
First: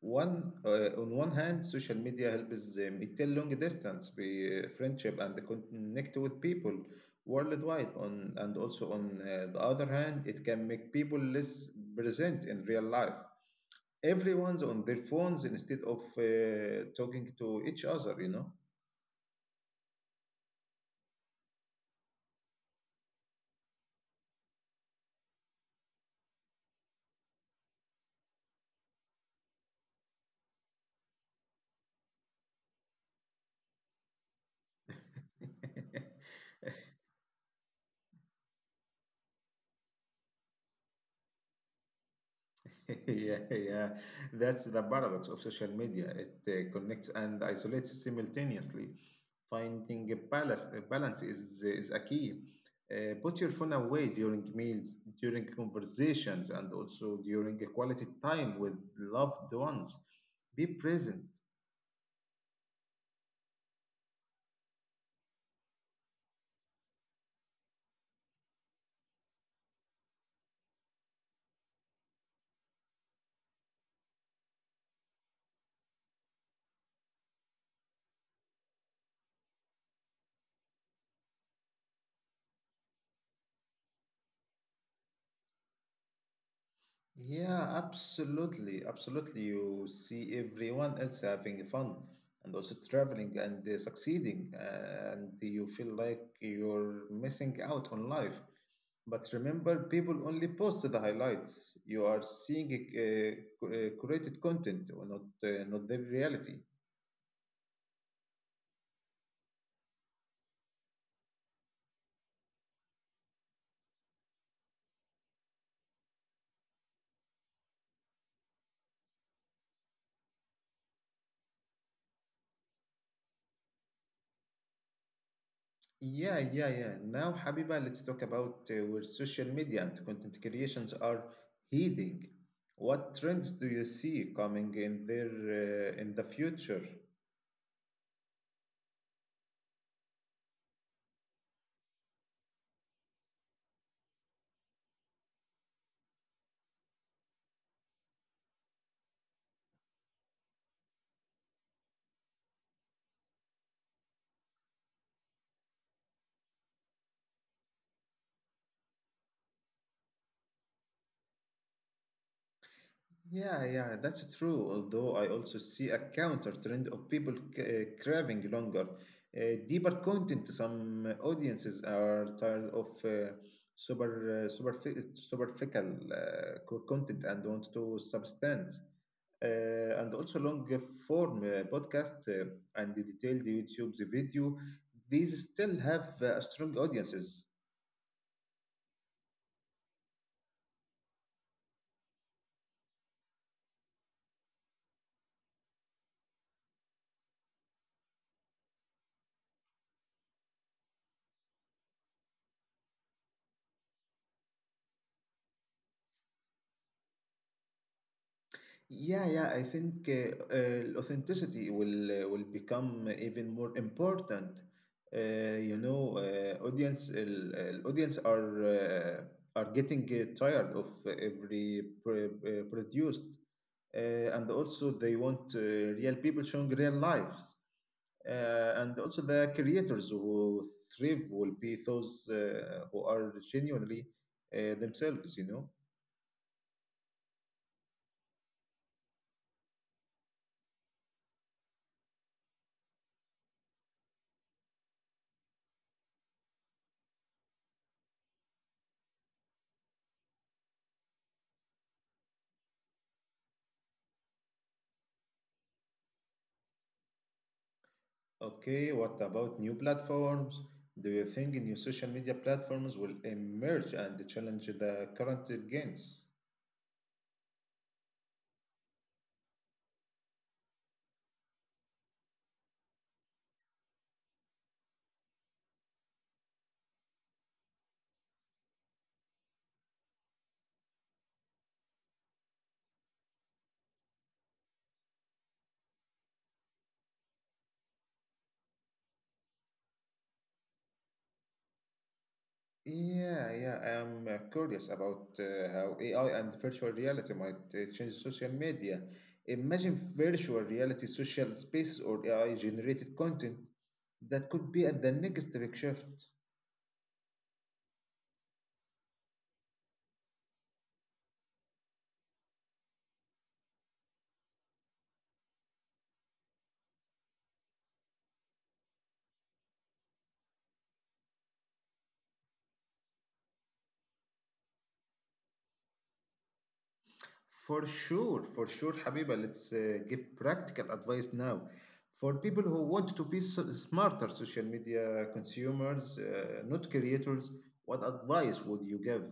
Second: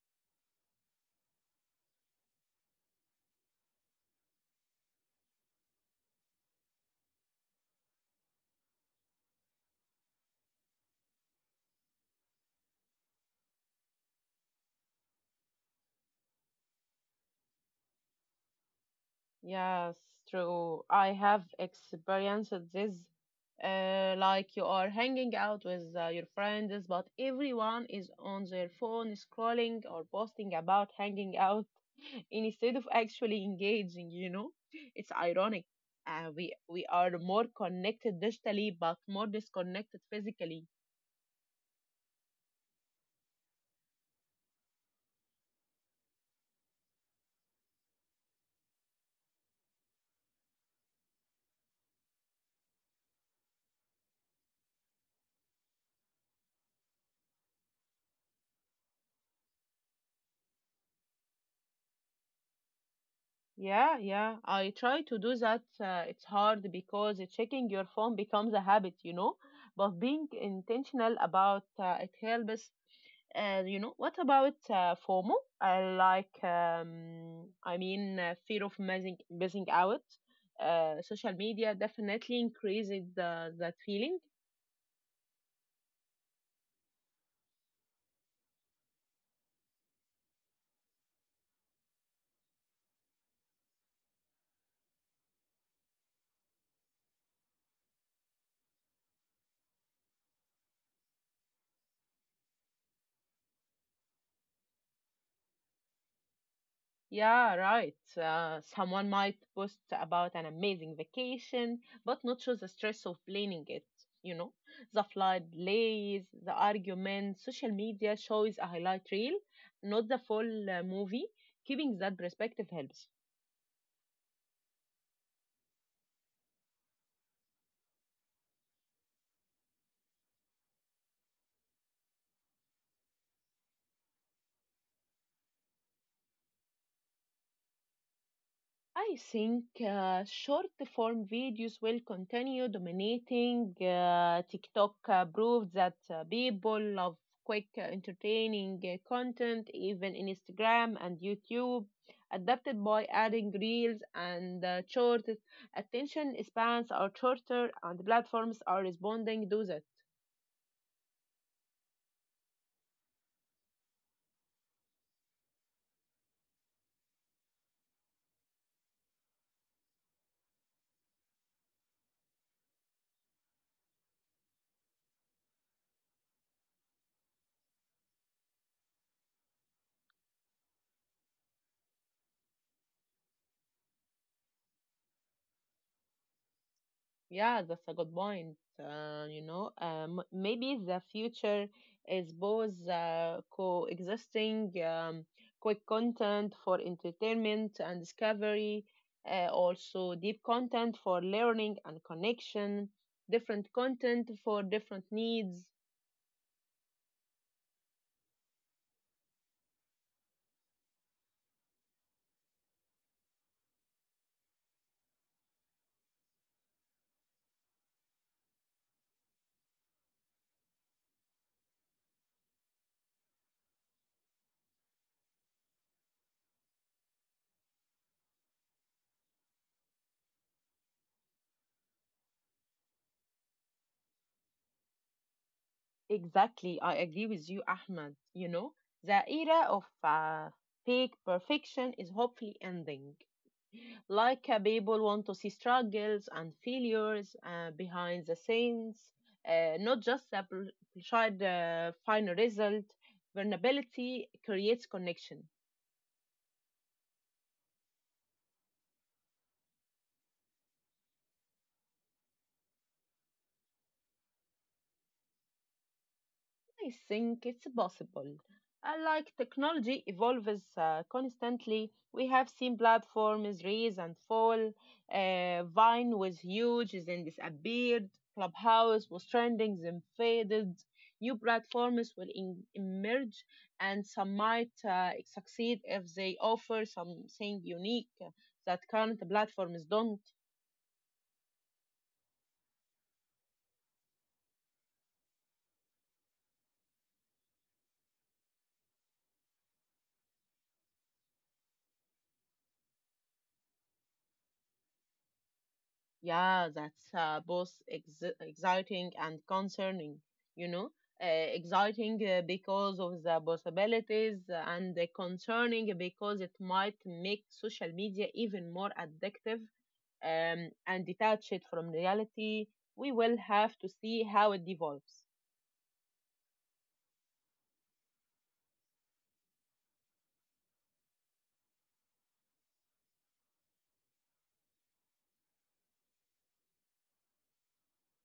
one on one hand, social media helps me tell long distance friendship and connect with people worldwide. On and Also on the other hand, it can make people less present in real life. Everyone's on their phones instead of talking to each other. You know.
Yes, true. I have experienced this. Like you are hanging out with your friends, but everyone is on their phone scrolling or posting about hanging out instead of actually engaging, you know? It's ironic. We are more connected digitally, but more disconnected physically.
Yeah, yeah. That's the paradox of social media. It connects and isolates simultaneously. Finding a balance is a key. Put your phone away during meals, during conversations, and also during a quality time with loved ones. Be present.
Yeah, yeah. I try to do that. It's hard because checking your phone becomes a habit, you know. But being intentional about it helps. You know, what about FOMO? I like, I mean, Fear of missing out. Social media definitely increases that feeling.
Yeah, absolutely. Absolutely. You see everyone else having fun and also traveling and succeeding, and you feel like you're missing out on life. But remember, people only post the highlights. You are seeing curated content, or not not the reality.
Yeah, right. Someone might post about an amazing vacation, but not show the stress of planning it. You know, the flight delays, the arguments. Social media shows a highlight reel, not the full movie. Keeping that perspective helps.
Yeah, yeah, yeah. Now, Habiba, let's talk about where social media and content creations are heading. What trends do you see coming in there in the future?
I think short form videos will continue dominating. TikTok proved that people love quick, entertaining content. Even Instagram and YouTube adapted by adding reels and shorts. Attention spans are shorter, and platforms are responding to that.
Yeah, yeah, that's true. Although I also see a counter trend of people craving longer, deeper content. Some audiences are tired of superficial content and want to substance. And also long form podcast and the detailed YouTube's video. These still have strong audiences.
Yeah, that's a good point. You know, maybe the future is both coexisting. Quick content for entertainment and discovery, also deep content for learning and connection, different content for different needs.
Yeah, yeah, I think authenticity will become even more important. You know, audience are getting tired of every produced, and also they want real people showing real lives, and also the creators who thrive will be those who are genuinely themselves. You know.
Exactly, I agree with you, Ahmed. You know, the era of fake perfection is hopefully ending. Like people want to see struggles and failures behind the scenes, not just a tried final result. Vulnerability creates connection.
Okay, what about new platforms? Do you think new social media platforms will emerge and challenge the current gains?
I think it's possible. Like technology evolves constantly, we have seen platforms rise and fall. Vine was huge, then disappeared. Clubhouse was trending, then faded. New platforms will emerge, and some might succeed if they offer something unique that current platforms don't.
Yeah, yeah, I am curious about how AI and virtual reality might change social media. Imagine virtual reality, social spaces, or AI generated content that could be at the next big shift.
Yeah, that's both exciting and concerning, you know. Uh, Exciting because of the possibilities, and concerning because it might make social media even more addictive and detach it from reality. We will have to see how it develops.
For sure, Habiba. Let's give practical advice now. For people who want to be smarter social media consumers, not creators, what advice would you give?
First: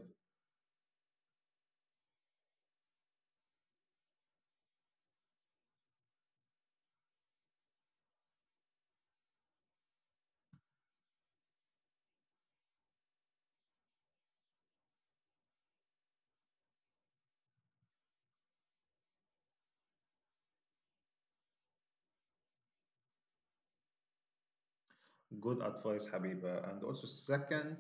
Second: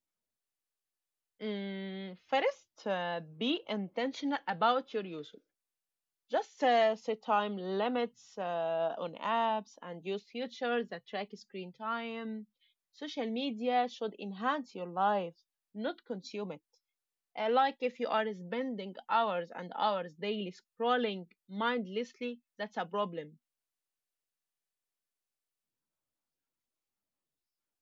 Mm, first, be intentional about your use. Just set time limits on apps and use features that track screen time. Social media should enhance your life, not consume it. Like if you are spending hours and hours daily scrolling mindlessly, that's a problem.
Good advice, Habiba. And also, second,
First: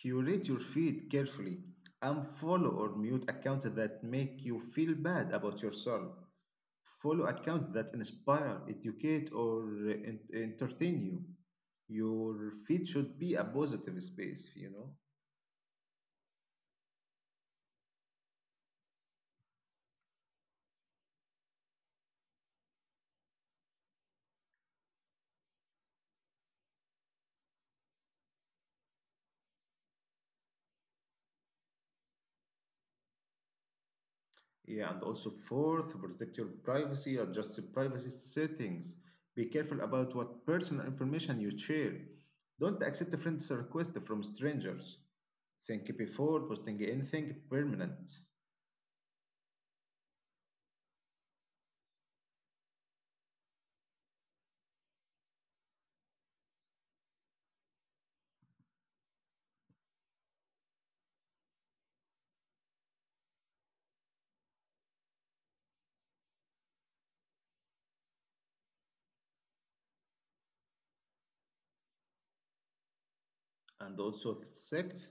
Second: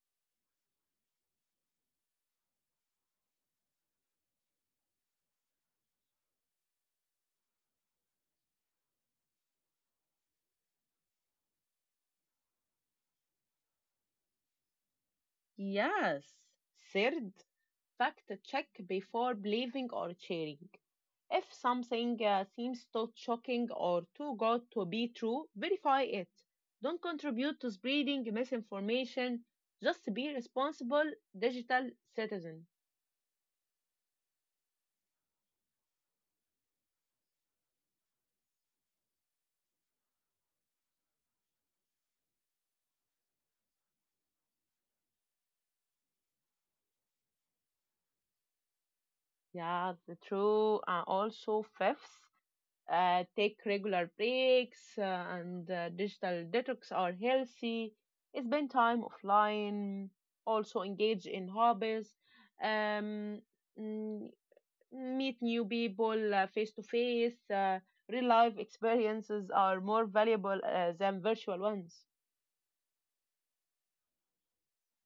curate your feed carefully. Unfollow or mute accounts that make you feel bad about yourself. Follow accounts that inspire, educate, or entertain you. Your feed should be a positive space, you know?
Yes. Third, fact check before believing or sharing. If something seems too shocking or too good to be true, verify it. Don't contribute to spreading misinformation. Just be responsible digital citizen.
Yeah, and also fourth, protect your privacy, adjust your privacy settings. Be careful about what personal information you share. Don't accept a friends' requests from strangers. Think before posting anything permanent.
Yeah, the true. Also, fifth, take regular breaks and digital detox are healthy. Spend time offline. Also, engage in hobbies. Um, mm, Meet new people face to face. Real life experiences are more valuable than virtual ones.
And also sixth,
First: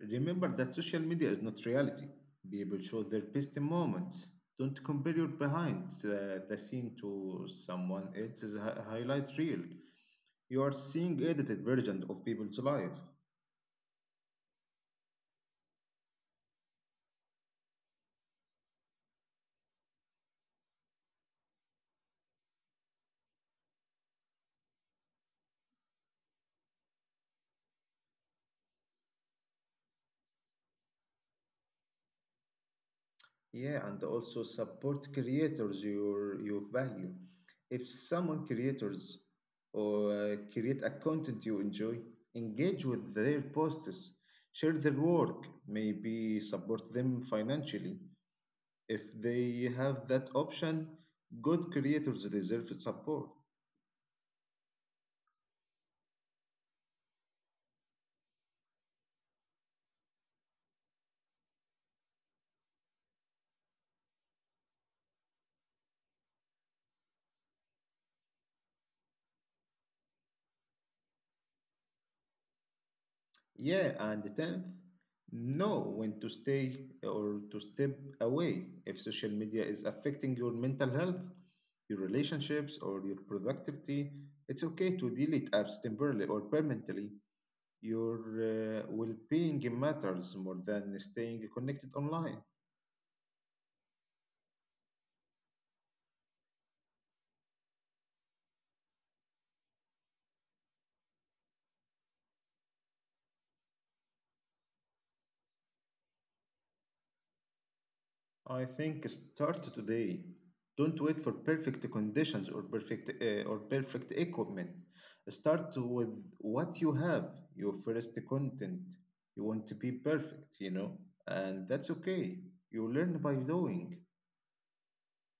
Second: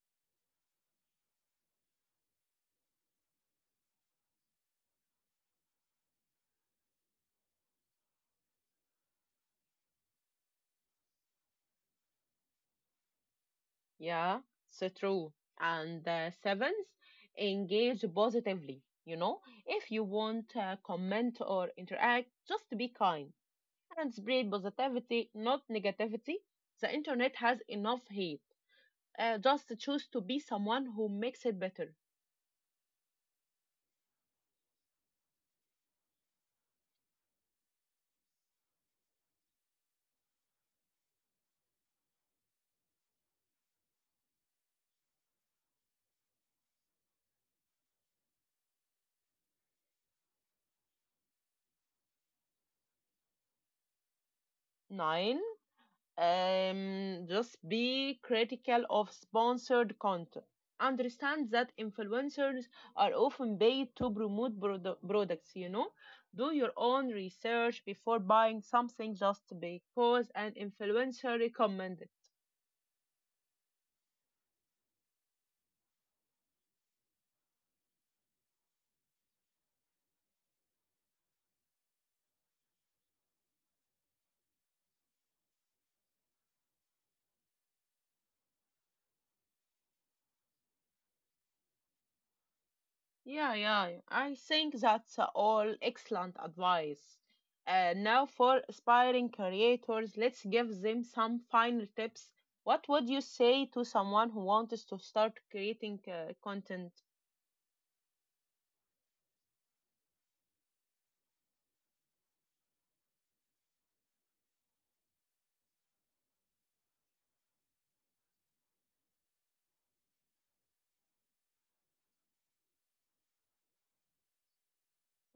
remember that social media is not reality. People show their best moments. Don't compare your behind the scene to someone else's highlight reel. You are seeing edited version of people's life.
Yeah, so true. And seventh, engage positively. You know, if you want comment or interact, just be kind and spread positivity, not negativity. The internet has enough hate. Just choose to be someone who makes it better.
Yeah, and also support creators your value. If someone creators or create a content you enjoy, engage with their posts, share their work, maybe support them financially. If they have that option, good creators deserve support.
Nine, just be critical of sponsored content. Understand that influencers are often paid to promote products, you know. Do your own research before buying something just because an influencer recommended.
Yeah, and the tenth, know when to stay or to step away if social media is affecting your mental health, your relationships, or your productivity. It's okay to delete apps temporarily or permanently. Your well being matters more than staying connected online.
Yeah, yeah. I think that's all excellent advice. Now, for aspiring creators, let's give them some final tips. What would you say to someone who wants to start creating content?
I think start today. Don't wait for perfect conditions or perfect equipment. Start with what you have, your first content. You want to be perfect, you know, and that's okay. You learn by doing.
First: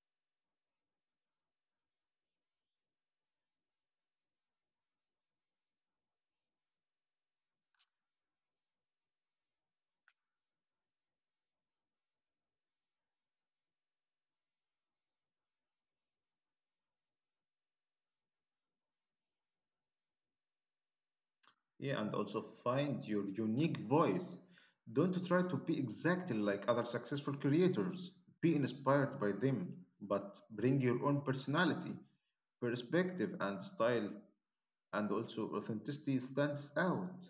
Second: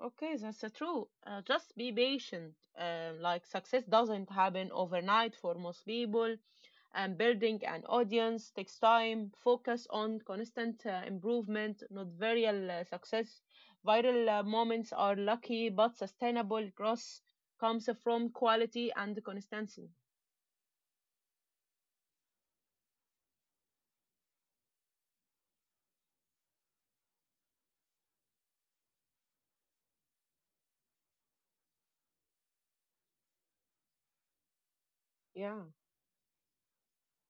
Okay, that's true. Just be patient. Like success doesn't happen overnight for most people, and building an audience takes time. Focus on constant improvement, not viral success. Viral moments are lucky, but sustainable growth comes from quality and consistency.
Yeah, and also find your unique voice. Don't try to be exactly like other successful creators. Be inspired by them, but bring your own personality, perspective, and style, and also
Yeah.
authenticity stands out.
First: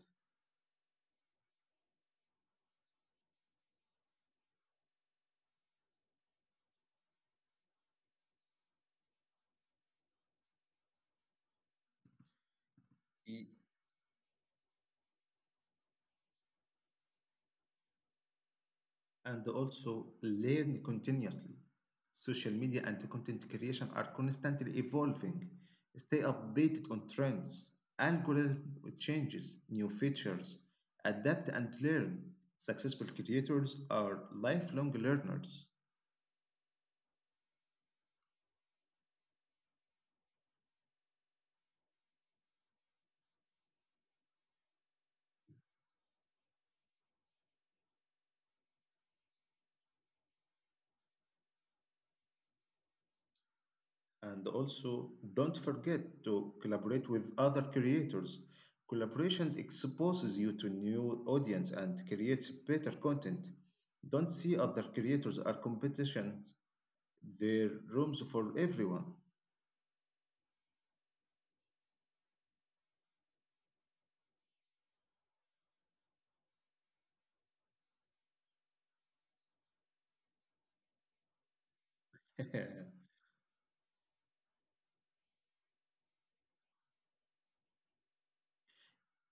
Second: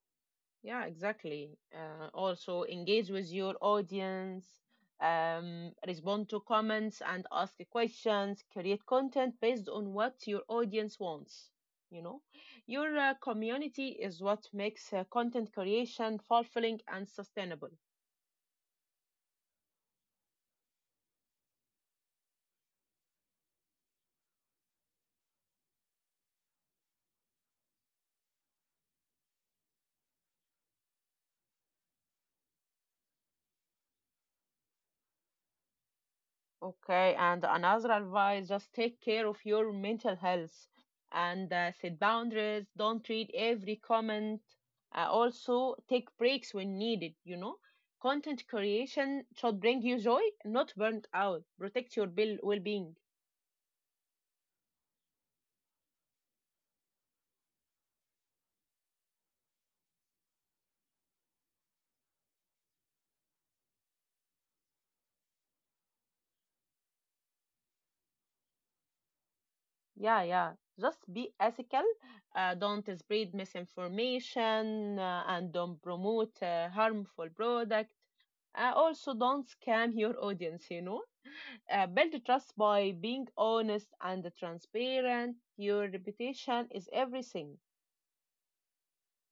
Yeah, exactly. Also, engage with your audience, respond to comments and ask questions, create content based on what your audience wants. You know, your
E-
community is what makes content creation fulfilling and sustainable.
and also learn continuously. Social media and content creation are constantly evolving. Stay updated on trends, algorithm changes, new features. Adapt and learn. Successful creators are lifelong learners.
Okay, and another advice, just take care of your mental health and set boundaries. Don't read every comment. Also, take breaks when needed. You know, content creation should bring you joy, not burnt out. Protect your bill well being.
And also, don't forget to collaborate with other creators. Collaborations exposes you to new audience and creates better content. Don't see other creators are competitions. There are rooms for everyone.
Yeah, yeah. Just be ethical. Don't spread misinformation and don't promote harmful product. Also, don't scam your audience, you know. Build trust by being honest and transparent. Your reputation is everything.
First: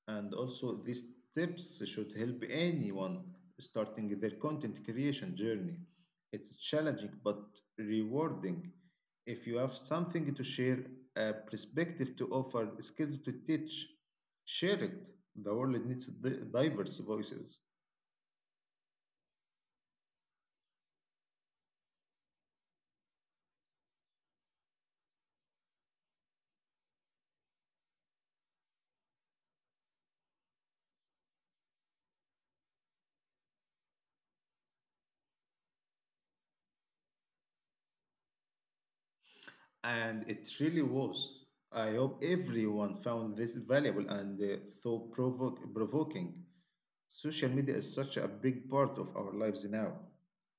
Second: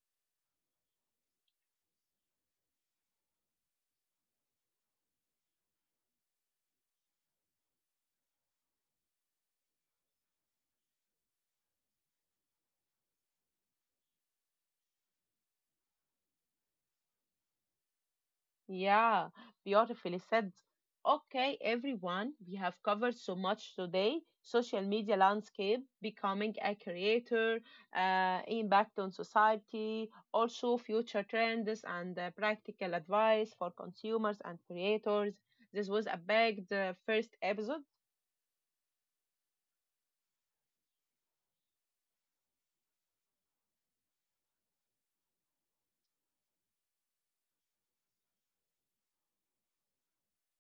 And also, these tips should help anyone starting their content creation journey. It's challenging but rewarding. If you have something to share, a perspective to offer, skills to teach, share it. The world needs diverse voices.
Yeah, beautifully said. Okay, everyone, we have covered so much today. Social media landscape, becoming a creator, impact on society, also future trends and practical advice for consumers and creators. This was a big first episode.
And it really was. I hope everyone found this valuable and provoking. Social media is such a big part of our lives now,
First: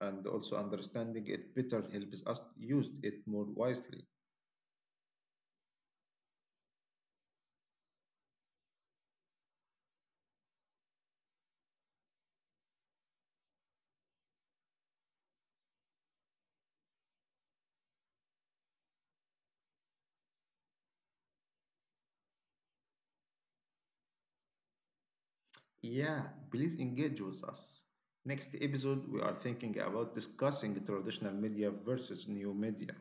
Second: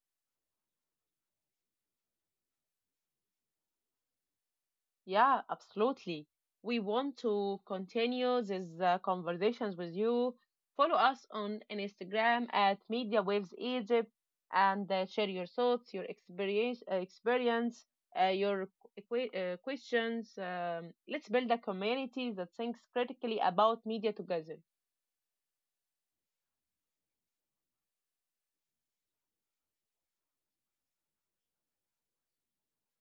and also understanding it better helps us use it more wisely.
Yeah, absolutely. We want to continue these conversations with you. Follow us on Instagram at Media Waves Egypt and share your thoughts, your experience, your questions. Let's build a community that thinks critically about media together.
Yeah, please engage with us. Next episode, we are thinking about discussing traditional media versus new media,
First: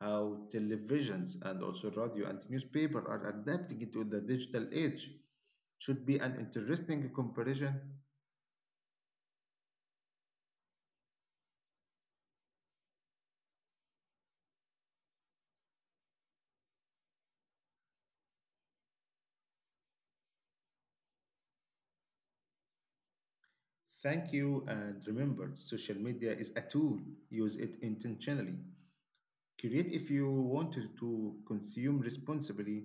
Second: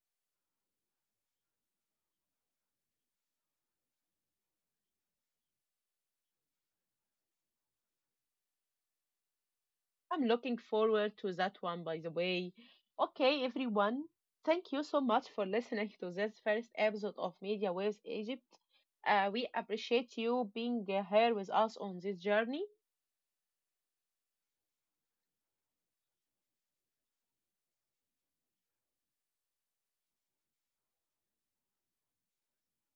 how televisions and also radio and newspaper are adapting to the digital age. Should be an interesting comparison.
I'm looking forward to that one, by the way. Okay, everyone, thank you so much for listening to this first episode of Media Waves Egypt. We appreciate you being here with us on this journey.
Thank you, and remember, social media is a tool. Use it intentionally. Create if you want to consume responsibly,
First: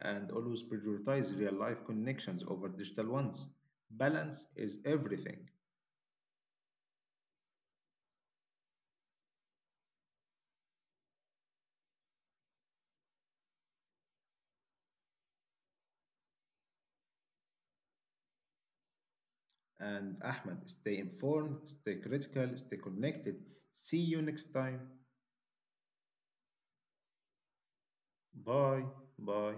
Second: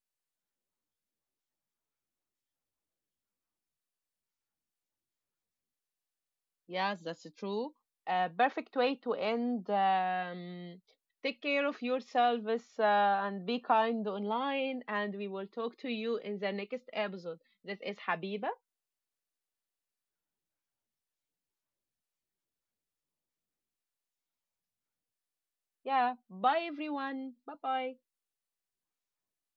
and always prioritize real life connections over digital ones. Balance is everything.
Yes, that's true. Perfect way to end. Take care of yourselves and be kind online, and we will talk to you in the next episode. This is Habiba.
And Ahmed, stay informed, stay critical, stay connected. See you next time.
Yeah, bye everyone. Bye bye.
Bye. Bye.